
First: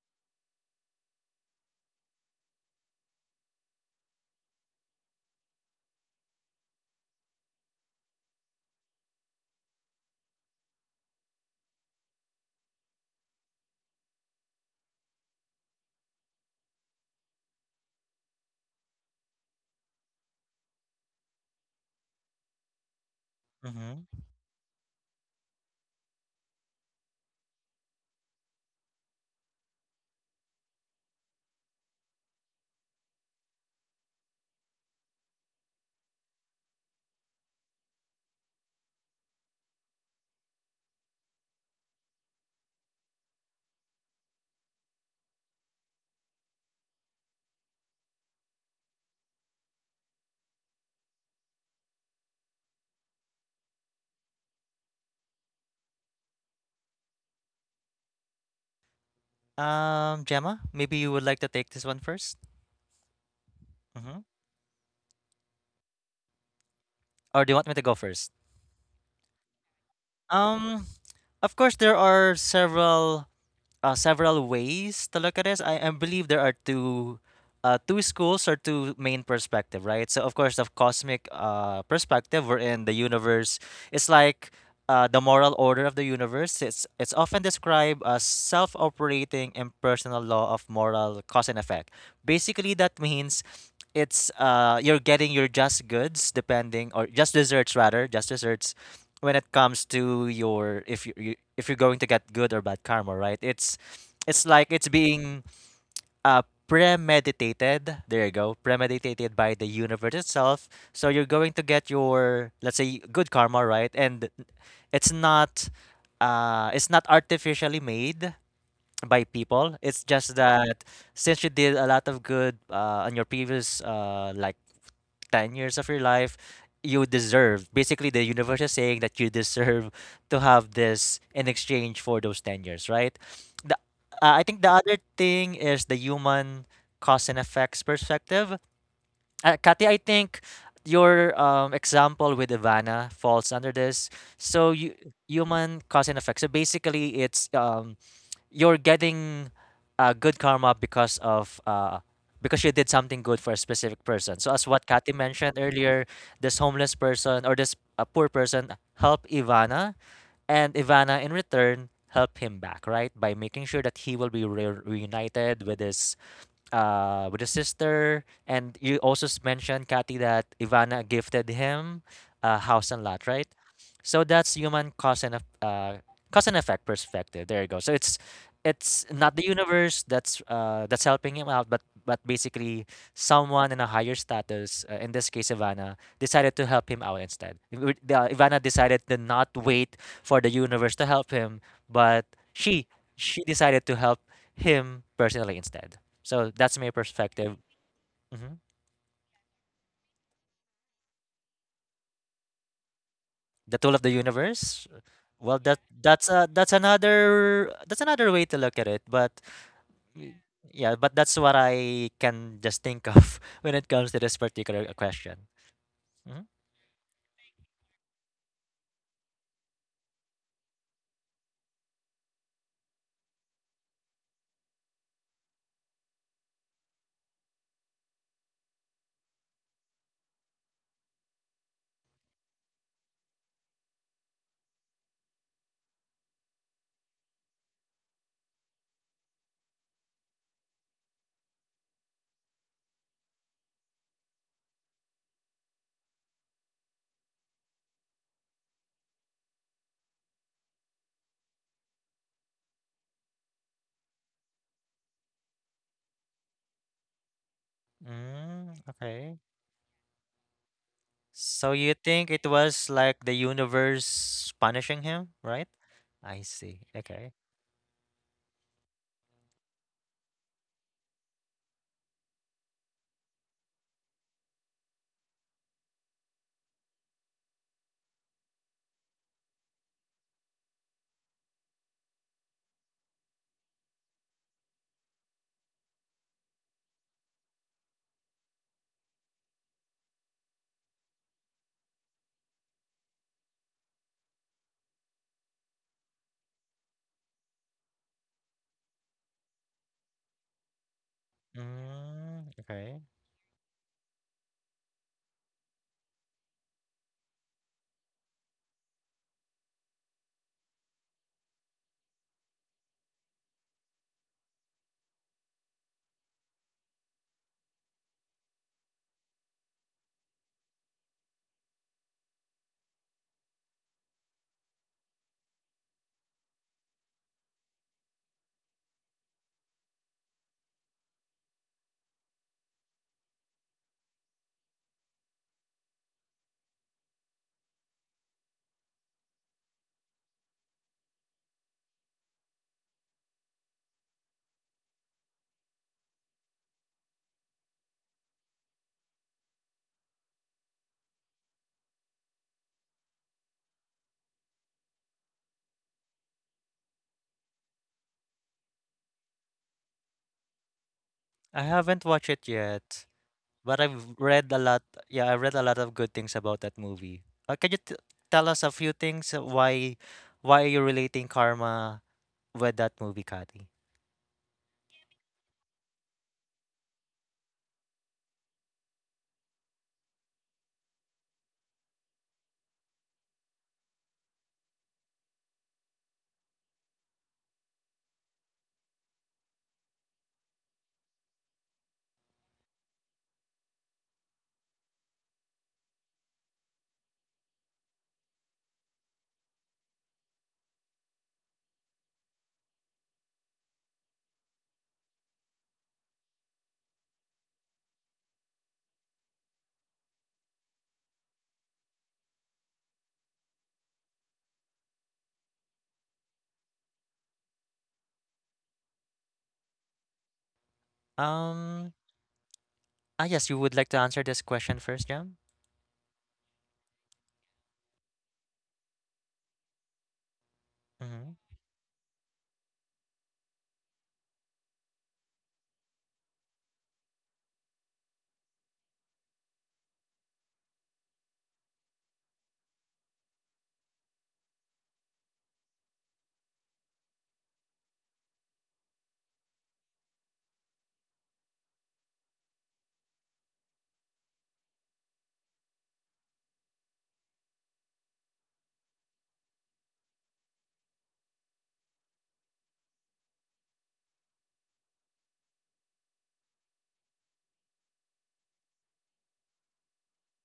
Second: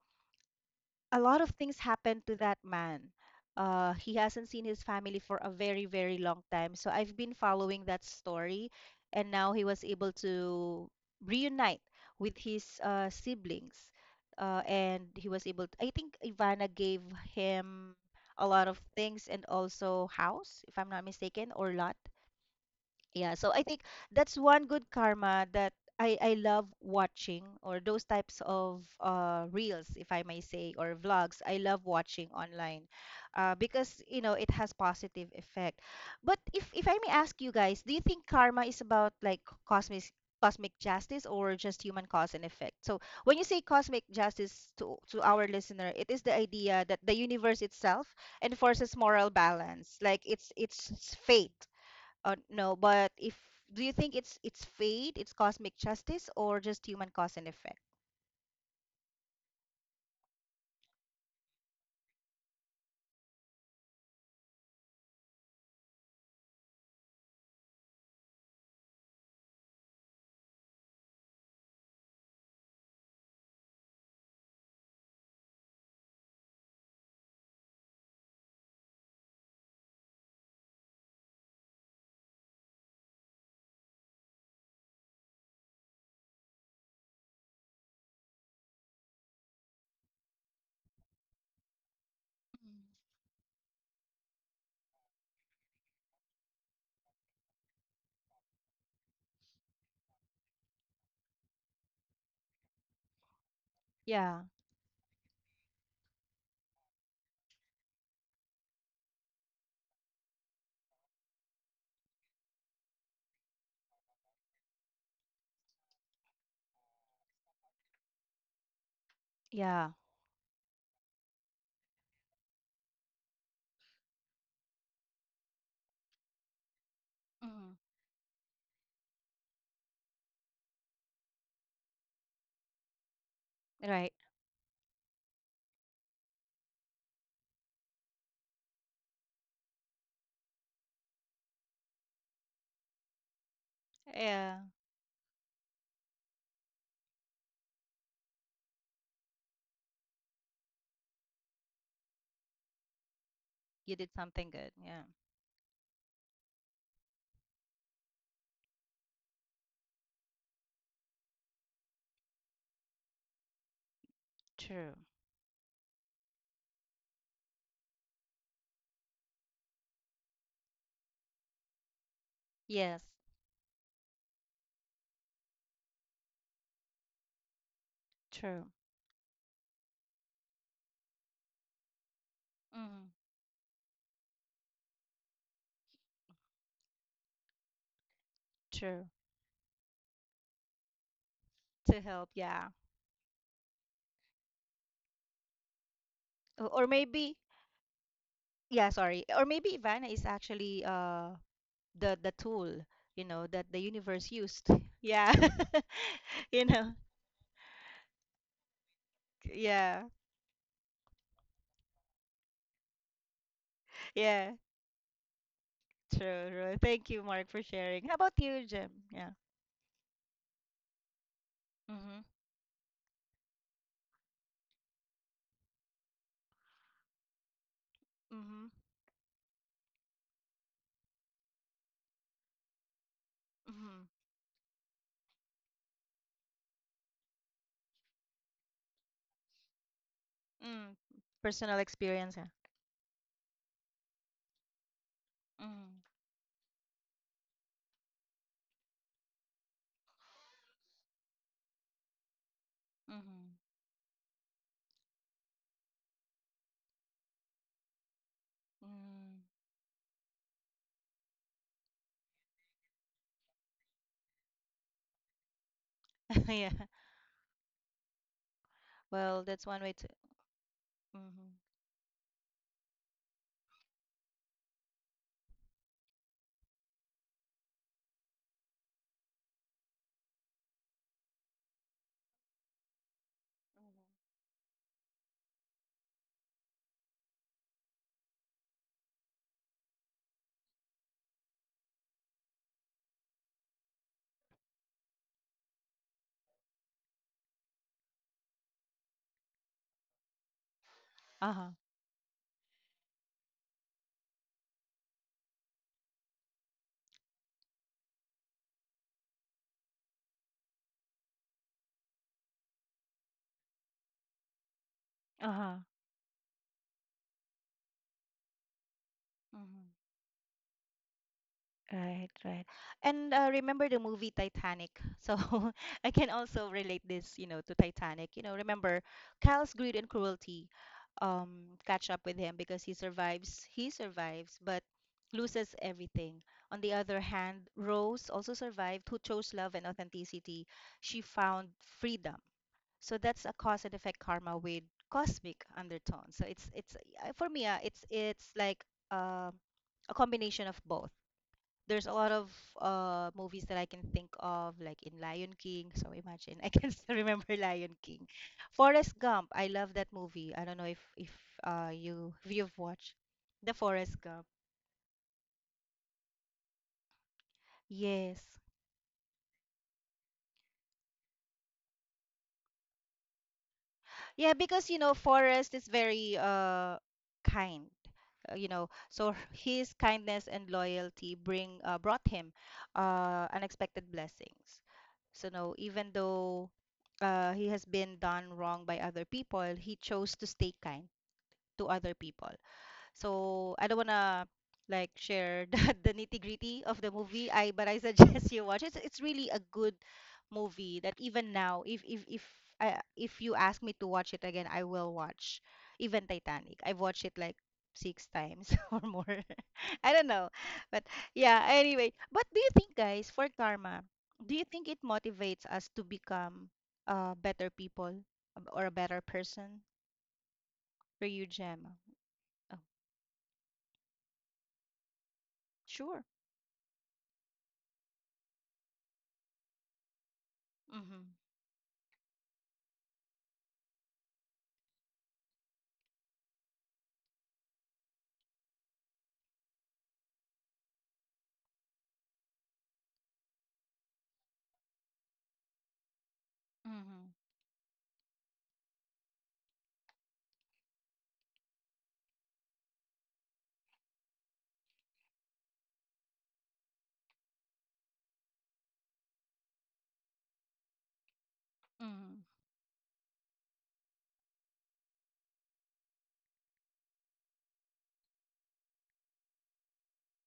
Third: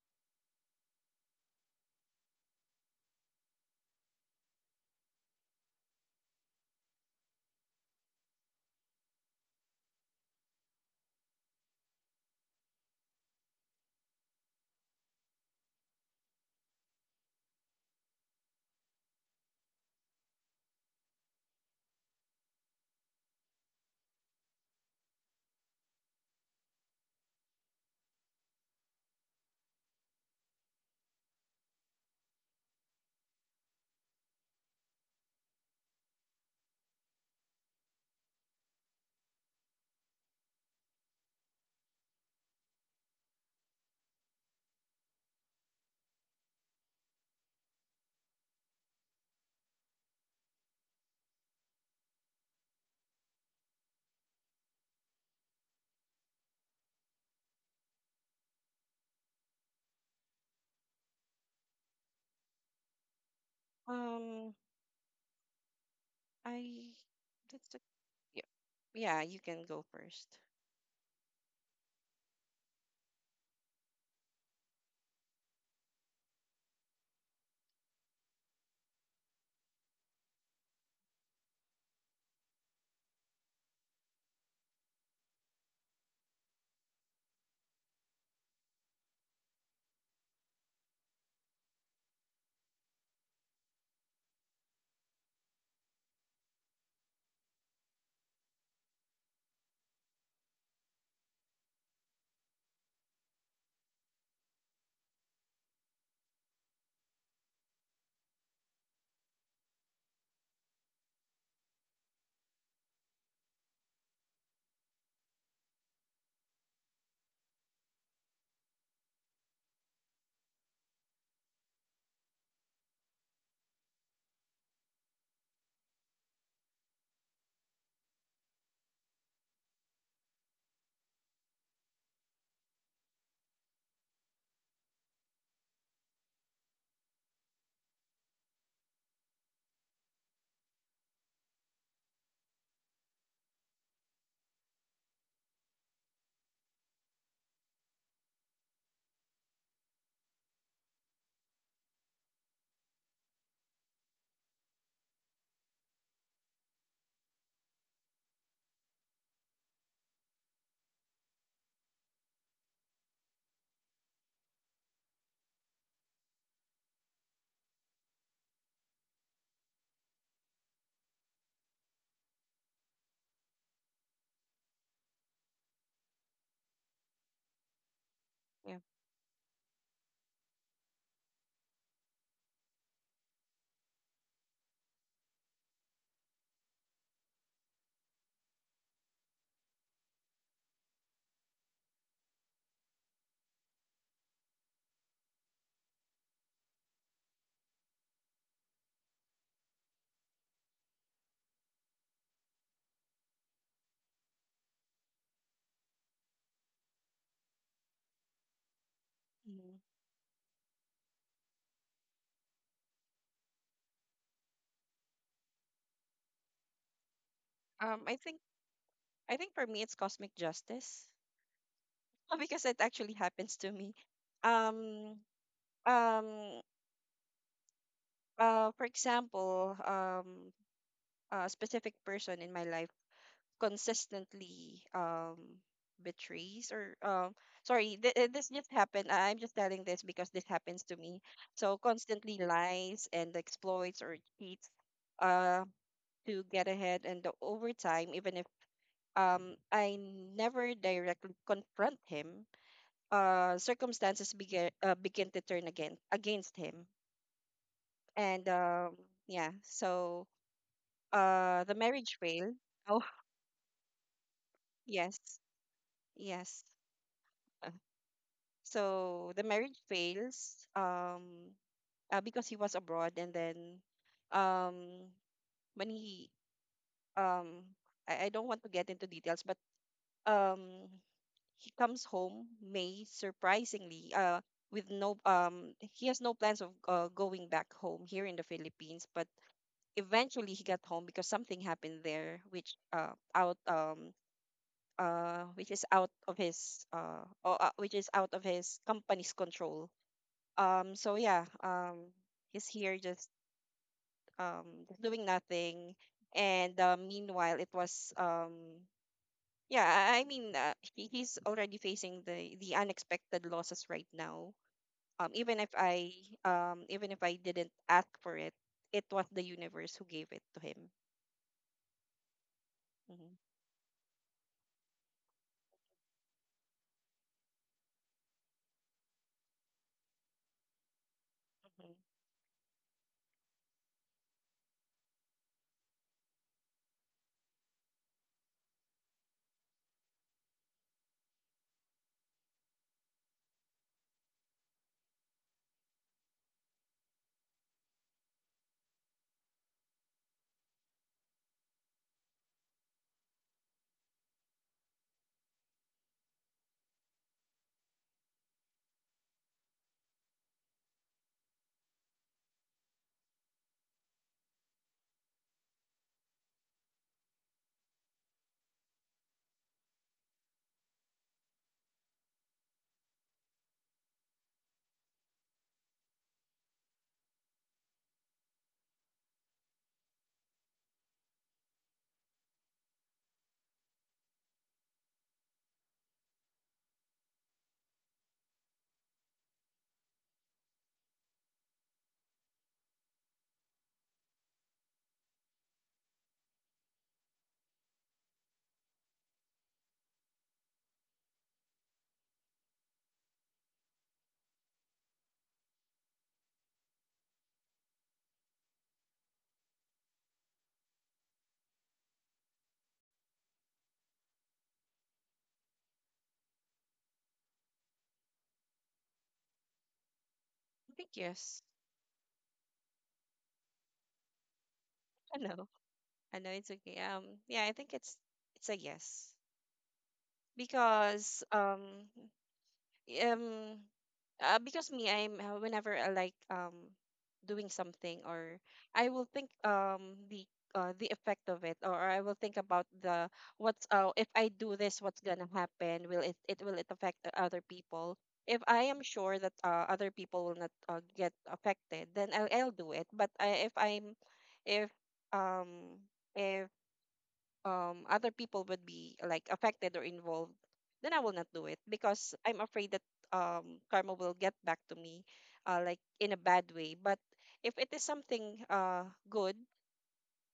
a lot of things happened to that man. He hasn't seen his family for a very, very long time. So I've been following that story, and now he was able to reunite with his siblings. And he was able I think Ivana gave him a lot of things and also house, if I'm not mistaken, or lot. Yeah, so I think Mm-hmm. that's one good karma that I love watching, or those types of reels, if I may say, or vlogs. I love watching online, because you know it has positive effect. But if I may ask you guys, do you think karma is about like cosmic justice or just human cause and effect? So when you say cosmic justice to our listener, it is the idea that the universe itself enforces moral balance, like it's fate, no, but if do you think it's fate, it's cosmic justice, or just human cause and effect? Gemma, maybe you would like to take this one first. Mm-hmm. um i Or do you want me that's a, to go first? yeah, yeah, you can go first. Um, of course, there are several several ways to look at this. I believe there are two two schools or two main perspective, right? So of course, the cosmic perspective, wherein the universe is like the moral order of the universe. It's often described as self-operating impersonal law of moral cause and effect. Basically, Mm. that means it's you're getting your just goods depending or just desserts rather just desserts when it comes to your if you, if you're going to get good or bad karma, right? It's Yeah, it's like it's being uh premeditated. There you go. Premeditated by the universe itself. So you're going to get your, let's say, good karma, right? And it's not it's not artificially made by people. yeah, It's just that since you did a lot of good on your previous like 10 years of your life, you deserve. mm, Basically, the universe is saying that you deserve to have this in exchange for those 10 years, right? The, right. I think the other thing is the human cause and effects perspective. Kathy, I think your example with Ivana falls under this. Yeah, So you human cause and effect. So basically, it's you're getting good karma because of because you did something good for a you specific did person. something So as good. what Yeah, Kathy mentioned earlier, this homeless person or this poor person helped Ivana, and Ivana in return helped him back, right? By making sure that he will be true. reunited with his sister. And you also mentioned, Kathy, that Ivana gifted him a house Yes, and lot, right? So that's human cause and effect perspective. There you go. So it's true. Yeah. it's not the universe that's helping him out, but basically Mm, someone in a higher status, in this case Ivana, decided to help him out instead. Ivana decided true. to not wait for the universe to help him, To but help, yeah. she she decided to help him personally instead. So Or, that's or my maybe, perspective. Hmm. yeah, sorry. Or maybe Ivana is actually the tool, that The the tool of the universe used. universe. Yeah. Well, You that's know. another way to look at it. But Mhm. Yeah. y- yeah, but that's what I can just think of when it comes to this Yeah. particular question. Mm, True, true. Thank you, Mark, for um sharing. How i about think you, Jim? Yeah. I think for me it's cosmic justice. Mm-hmm. Because it actually happens to me. um um Mm-hmm. For example, a specific person in my life Mm-hmm. consistently betrays, or, sorry, this just happened. I'm just telling this because this happens Mm. to me. Personal So experience, constantly yeah. lies and exploits or cheats, uh Mm. to get ahead. And the overtime, even if I never directly confront him, Mm-hmm. Circumstances begin to turn again against him. and mm, um okay. yeah, so, So the you marriage think it fail. was Oh, like the universe punishing yes. him, right? I Mm. Yes. see. Yeah. Okay. Uh, so Well, the that's one marriage way to. fails, Mm-hmm. Because he was abroad. And then um when he um I don't want to get into details, but um he comes home, may surprisingly, with no, he has no plans of going back home here in the Philippines, but eventually he got home because something happened there, which is out of his company's control. So yeah, Uh-huh. Mm, he's here okay. Just doing nothing, and meanwhile it was, yeah, I mean, he's already facing the unexpected losses right now. Um, even if Uh-huh. I Even if I didn't ask for it, it was the universe who Mm-hmm. gave it to him. Right, right. And Hmm. Remember the movie Titanic. So I can also relate this, to Titanic. You know, remember Kyle's greed and cruelty um, catch Hmm. up with him because he survives. He survives, but loses everything. On the other hand, Rose also survived, who chose love and authenticity. She found freedom. So that's a cause and effect karma with cosmic undertone. So it's for me, it's like uh, a combination of both. There's a lot of movies that I can think of, like in Lion King. So imagine I can still remember Lion King. Forrest Gump, I love that movie. I don't know if if I uh haven't you watched if it you've yet. watched the But I've Forrest Gump. read a lot. Yeah, I read a lot of good things about that movie. Can you tell Yes. us a few things why are you relating karma with that movie, Kathy? Yeah, because you know Forrest is very kind. You know, so his kindness and loyalty bring brought him unexpected blessings. So no, even though he has been done wrong by other people, he chose to stay kind to other people. So I don't wanna like share the nitty-gritty of the movie. I but I suggest you watch it. It's really a good movie that even now, if you ask me to watch it again, I will watch. Even Titanic, I've watched it like six times or more. I don't know, but yeah. Anyway, but do you think, guys, for karma, do you think it motivates us to become better people, or a better person? I think For you, yes. Um, Gemma? Oh, yes, you would like to answer this question first, I Jam? know. sure. I know, it's okay. Yeah, I think it's a yes. Mm-hmm. Because, Mm-hmm. Um because me I'm whenever I like, doing something, or I will think, the effect of it, or I will think about the what's if I do this, what's gonna happen, will it affect the Mhm, other people. If I am sure that, other people will not, get affected, then I'll do it. But I, if I'm if um if other people would be like affected or involved, then I will not do it, because mhm, I'm afraid that, karma will get back to me, like, in a bad way. But if it is something good,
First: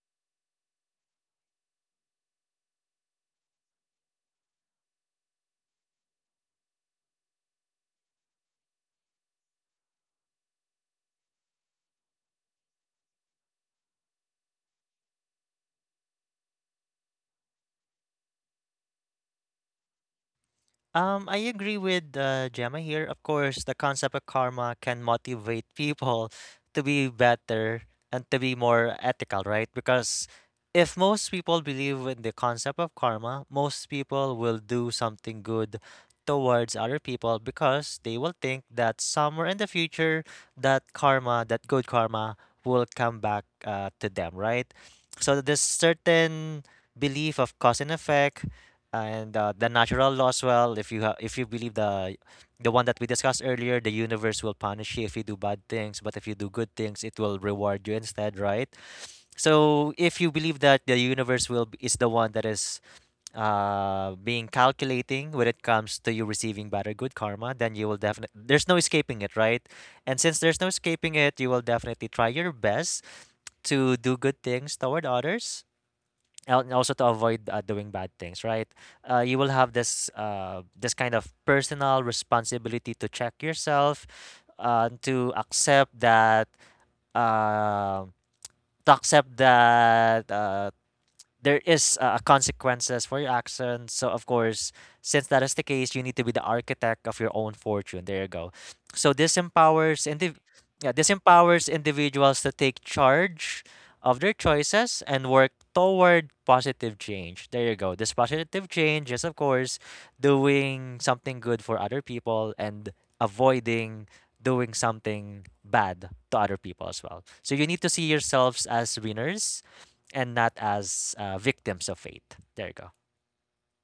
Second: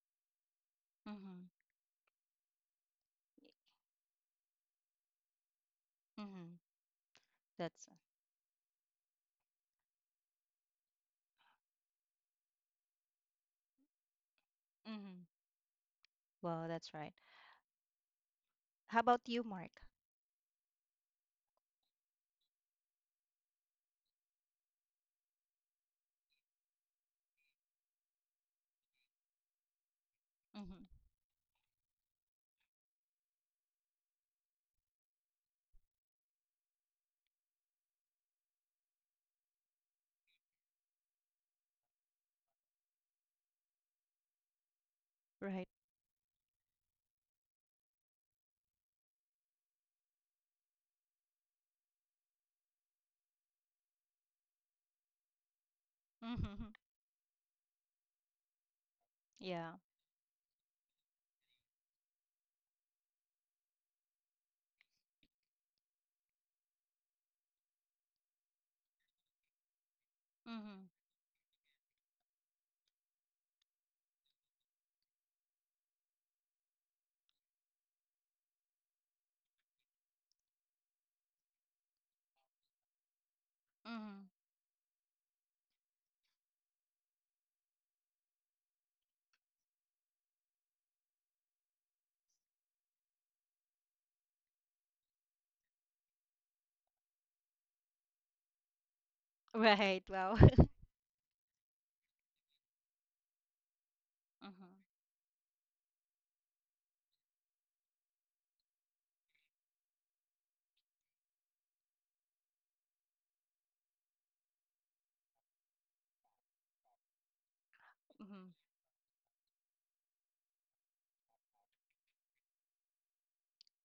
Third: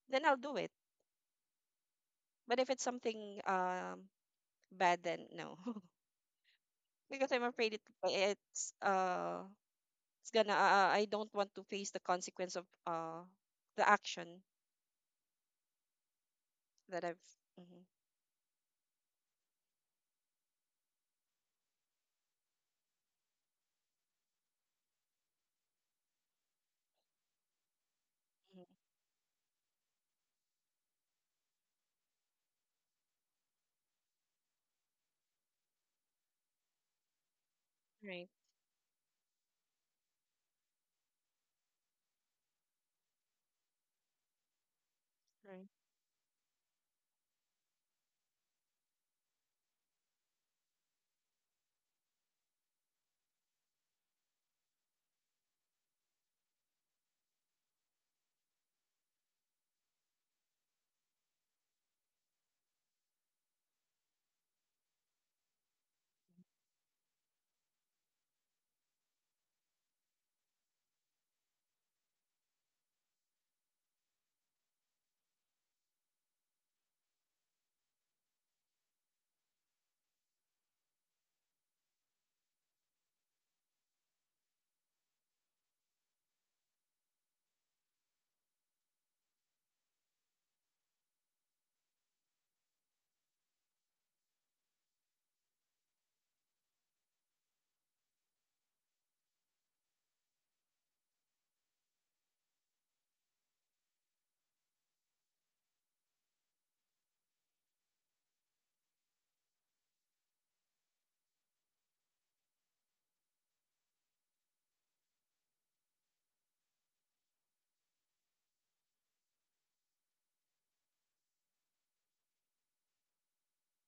then I'll do it. mhm, But if it's something, Y- bad, then no. mhm, Because I'm afraid, it, that's it's uh it's gonna I don't want to face the consequence of, the action mhm, wow, that's that right. I've... Mhm. How about you, Mark? I agree with Gemma here. Of course, the concept of karma can motivate people to be better and to be Mhm. more ethical, right? Because Mhm, if most people believe in the concept of karma, most people will do something good towards other people because they Right, will think that somewhere in the future, that karma, that good karma, will come back to them, right? So this right. right. certain belief of cause and effect and the natural law as well, if you believe the one that we discussed earlier, the universe will punish you if you do bad things, but if you do good Mhm, things it will reward you instead, right? yeah. So if you believe that the universe will is the one that is being calculating when it comes to you receiving bad or good karma, then you will definitely, there's no escaping it, right? And since there's no Mhm, escaping it, you will definitely try your best to do good things toward others, and also to avoid doing bad things, right? Uh, you will have this this kind of personal responsibility to check yourself mhm, to accept that uh, to accept that uh, there is consequences for your actions. So of course, since that is the case, you need to be the architect of your own fortune. There you go. So this right. Wow. yeah, this empowers individuals to take charge of their Mhm, choices and work toward positive change. There you go. This positive change is of course doing something good for other people and avoiding doing something bad to other people as well. So you need to see mhm. yourselves as winners and not as victims of fate. There you go.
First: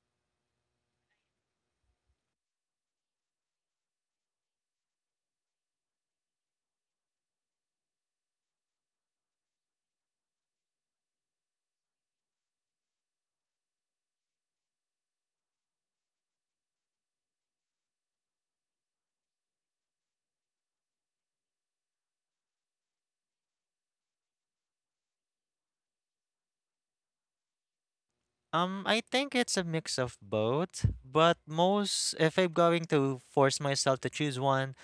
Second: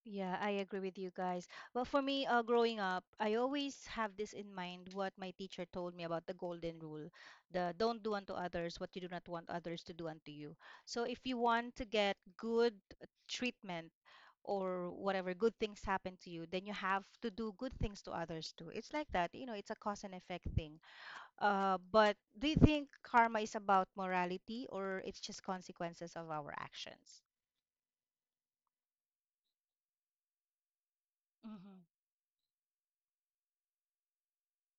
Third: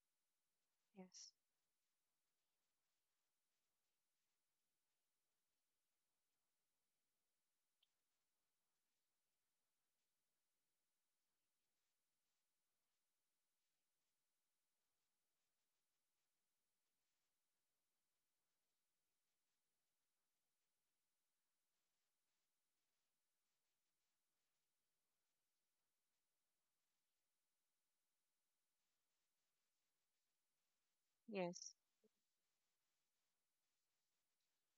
Yeah, I agree with you Yes, guys. Well, for me, growing up, I always have this in mind what my teacher told me about the golden rule, the don't do unto others what you do not want others to do unto you. So if you want to get good treatment or whatever, good things happen to you, then you have to do good things to others too. It's like that, you know, it's a cause and effect thing. But do you think karma is about morality or it's just consequences of our actions? I think it's a mix of both, but yes. Mm-hmm. most, if I'm going to force myself to choose one,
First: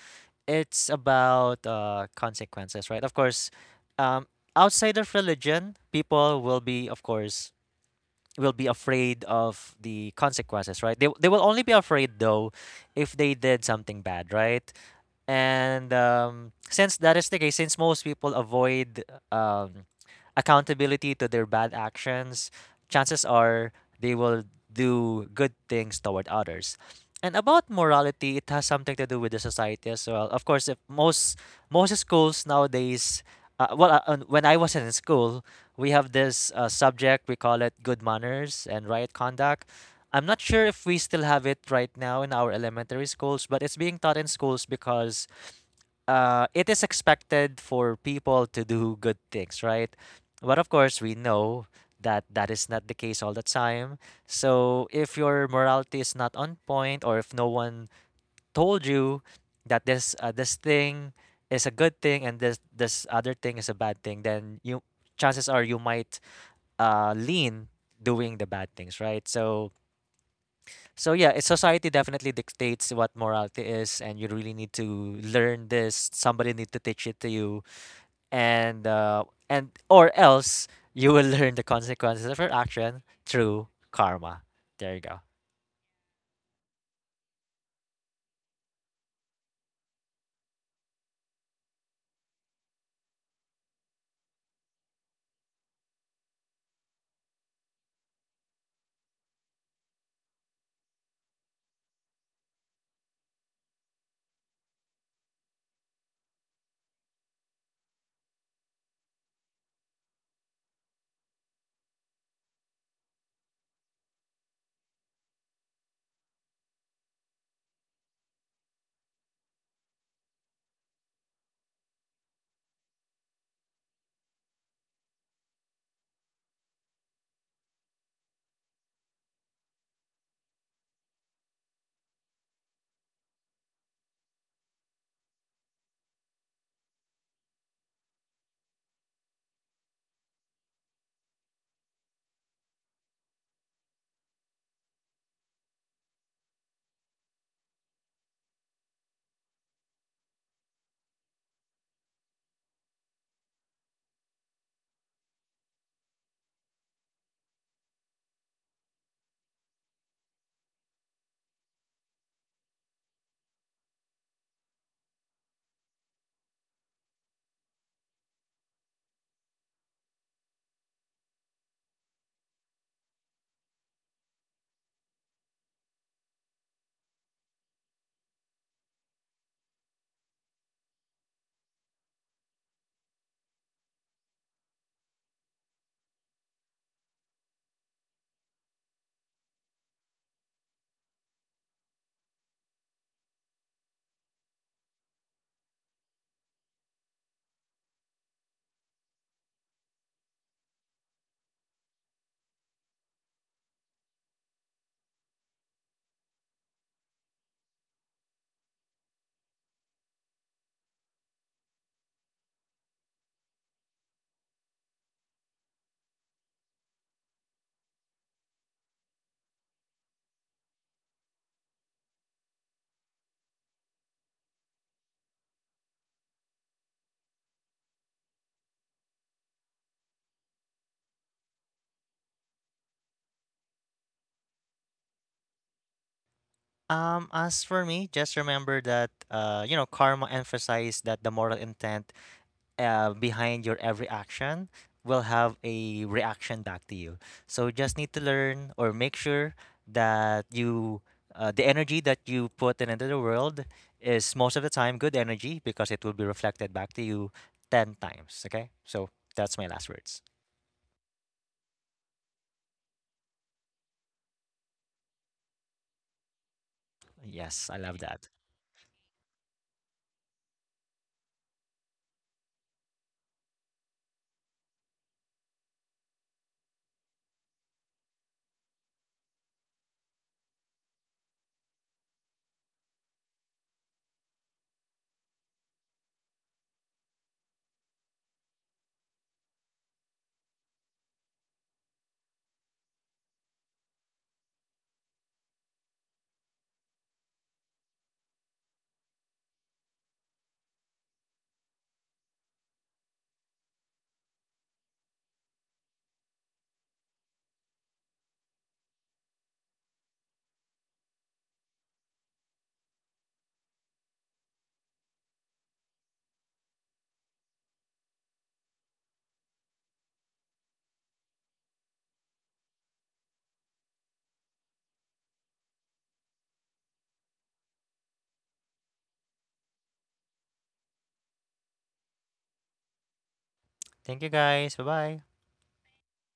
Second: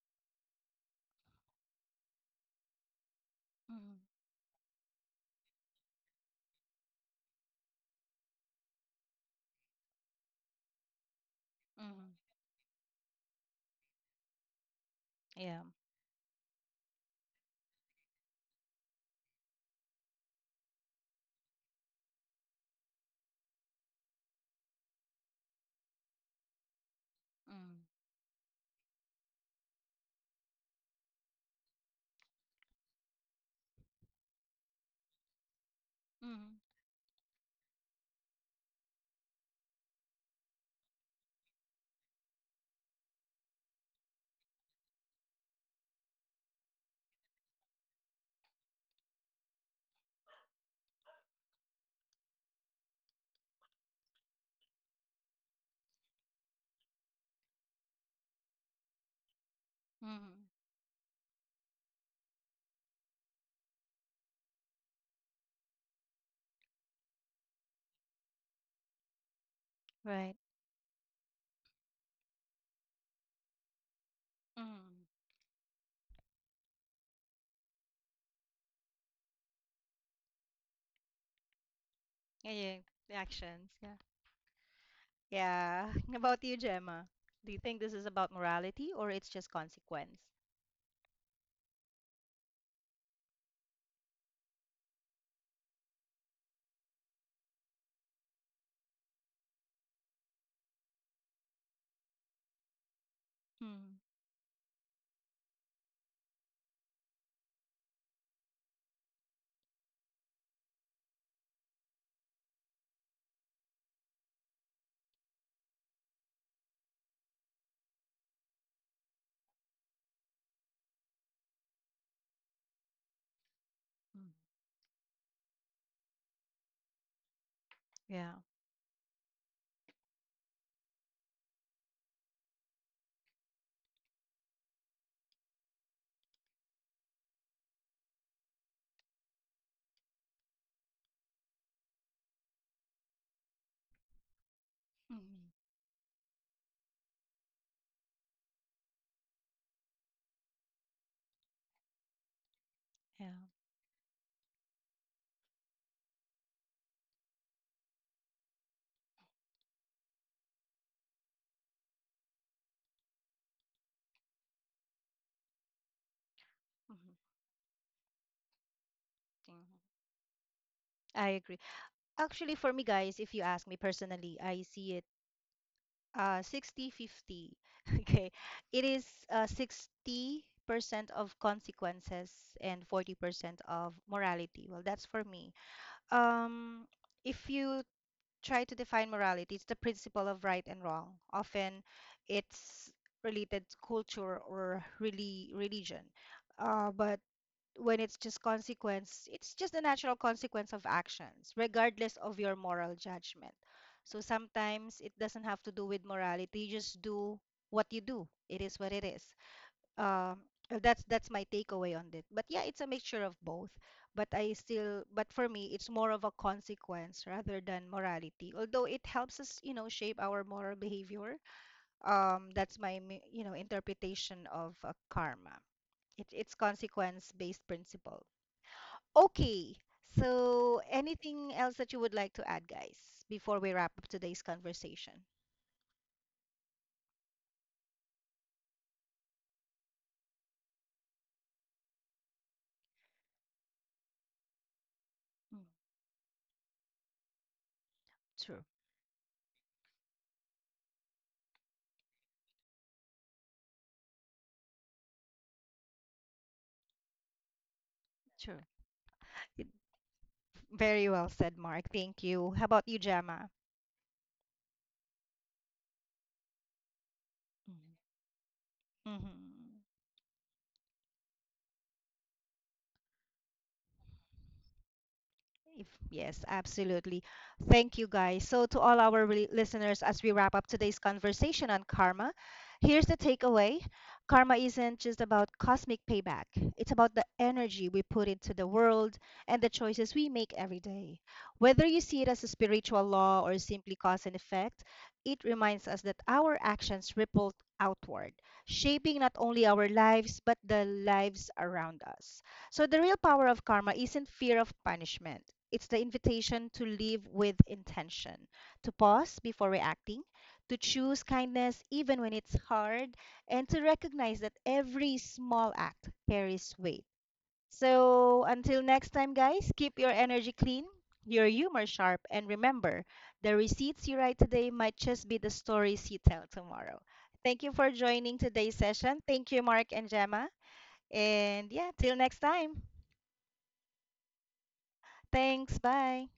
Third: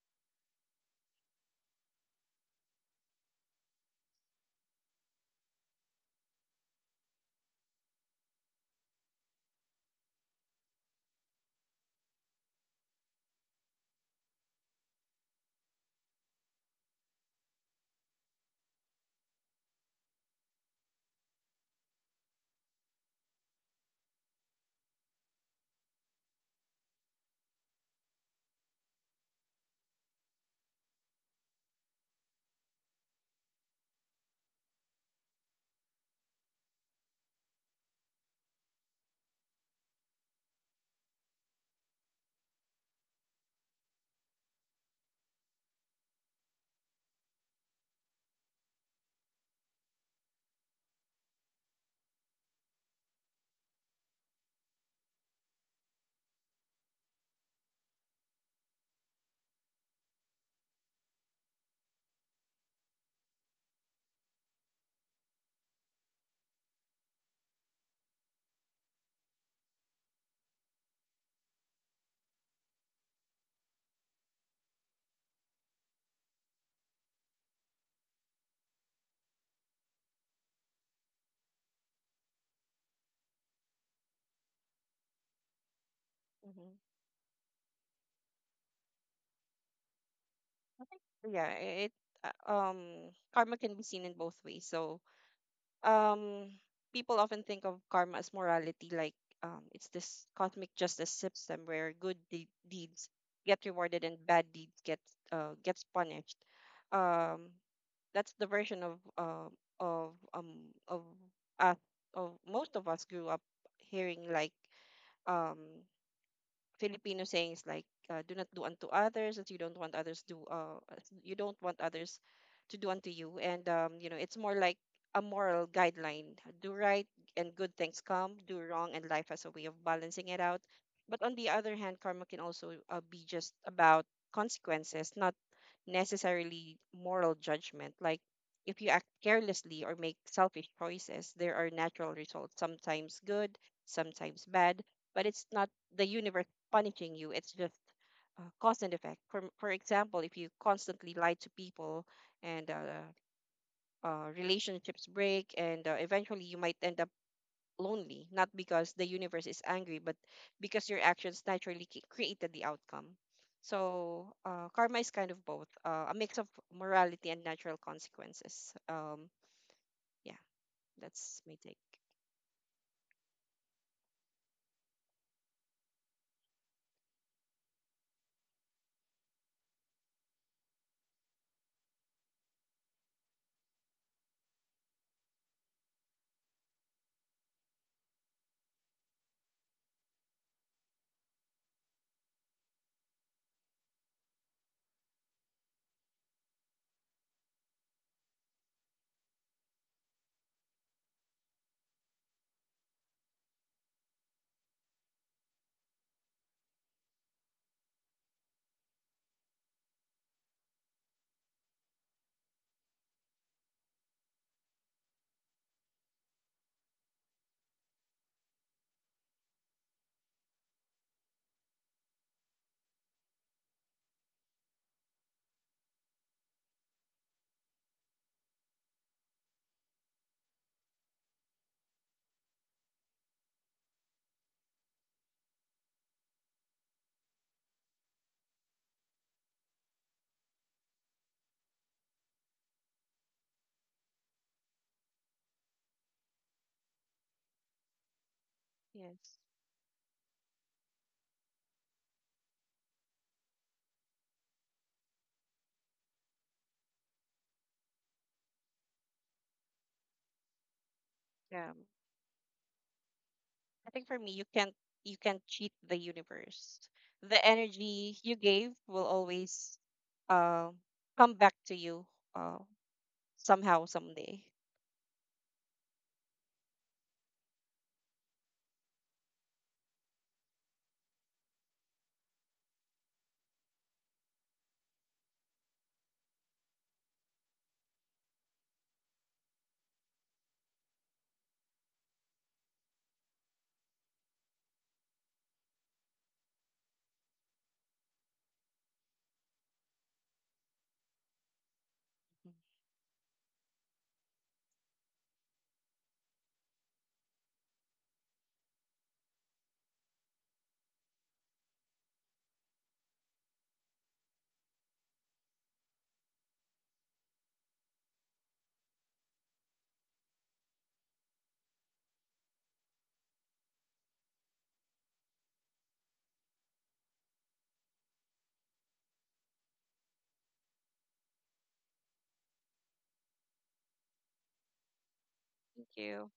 it's about consequences, right? Of course, Mm-hmm. um, outside of religion, people will be, of course, will be afraid of the consequences, right? They will only be Mm-hmm. afraid though if they did something bad, right? Yeah. And since that is the case, since most people avoid um, accountability to their bad actions, chances are they will do good things toward others. And about Mm. morality, it has something to do with the society as well. Of course, if most most schools nowadays, when I was in school, we have this Mhm, subject we call it good manners and right conduct. I'm not sure if we still have it right now in our elementary schools, but it's being taught in schools because it is expected for people to do good things, right? But of course, we know that that is not the case all the time. So if your morality is not on point, or if no one told you that mhm. this thing is a good thing and this other thing is a bad thing, then you chances are you might lean doing the bad things, right? So Right. so yeah, it's society definitely dictates what morality is, and you really need to Mm. learn this. Somebody need to teach it to you and or else you will learn the consequences of Yeah, your yeah, action the actions. through Yeah. karma. There you go. Yeah. About you, Mhm. Gemma. Do you think this is about morality or it's just consequence? Yeah. it uh, um Karma can be seen in both ways. So, um people often think of karma as morality. Like, it's this cosmic justice system where good deeds get Mm, rewarded, and bad deeds get gets punished. um that's the version of um of us of most of us grew up hearing. Like, um Filipino sayings like, "do not do unto others as you don't want others to do unto you," and, mm, it's more like a moral guideline: do right and good things yeah. come, do wrong and life has a way of balancing it out. But on the other hand, karma can also, be just about consequences, not necessarily moral judgment. Like, if you act carelessly or make selfish choices, there are natural results, sometimes good, sometimes bad, but it's Mm, not the universe punishing you. It's just, cause and effect. For example, if you constantly lie to people and, yeah. Relationships break, and, eventually you might end up lonely, not because the universe is angry, but because your actions naturally created the outcome. So, karma is kind of both, a mix of Mm, morality and natural consequences. Mm. Yeah, I that's my agree. take. Actually, for me, guys, if you ask me personally, I see it 60-50. Okay. It is 60% of consequences and 40% of morality. Well, that's for me. Um, if you try to define morality. It's the principle of right and wrong. Often it's related to culture or really religion. But when it's just consequence, it's just a natural consequence of actions, regardless of your moral judgment. So sometimes it doesn't have to do with morality. You just do what you do. It is what it is. um well, that's my takeaway on it, but yeah, it's a mixture of both, but I still but for me, it's more of a consequence rather than morality, although it helps us, you know, shape our moral behavior. That's my mi- you know, interpretation of karma. It's consequence based principle. Okay, so anything else that you would like to add, guys, before we wrap up today's conversation? As for me, just remember that you know, karma emphasized that the moral intent behind your every action will have Mm, a reaction back to you. So just need to true, learn or make Yes. sure that you the energy that you put in into the world is most of the time good energy because it will be reflected back to you 10 times. true. Okay? So that's my last words. Very well said, Yeah. Mark, thank you. How about you, Jama? I think for me, you can't cheat the universe. The Yes, I love energy that. you gave will always, Mhm. uh, come back to you, uh, somehow, someday. If, yes, absolutely. Thank you, guys. So, to all our re- listeners, as we wrap up today's conversation on karma, here's the takeaway. Karma isn't just about cosmic payback, it's about the energy we put into the world and the choices we make every day. Whether you see it as a spiritual law or simply cause and effect, it reminds us that our actions ripple outward, shaping not only our lives, but the lives around us. So the real power of karma isn't fear of punishment. It's the invitation to live with intention, to pause before reacting, to choose kindness even when it's hard, and to recognize that every small act carries weight. So until next time, guys, keep your energy clean, your humor sharp, and remember the receipts you write today might just be the stories you tell tomorrow. Thank you for joining today's session. Thank you, Mark and Gemma. And yeah, till next time. Thank you guys. Bye bye. Thanks. Thank Bye. you.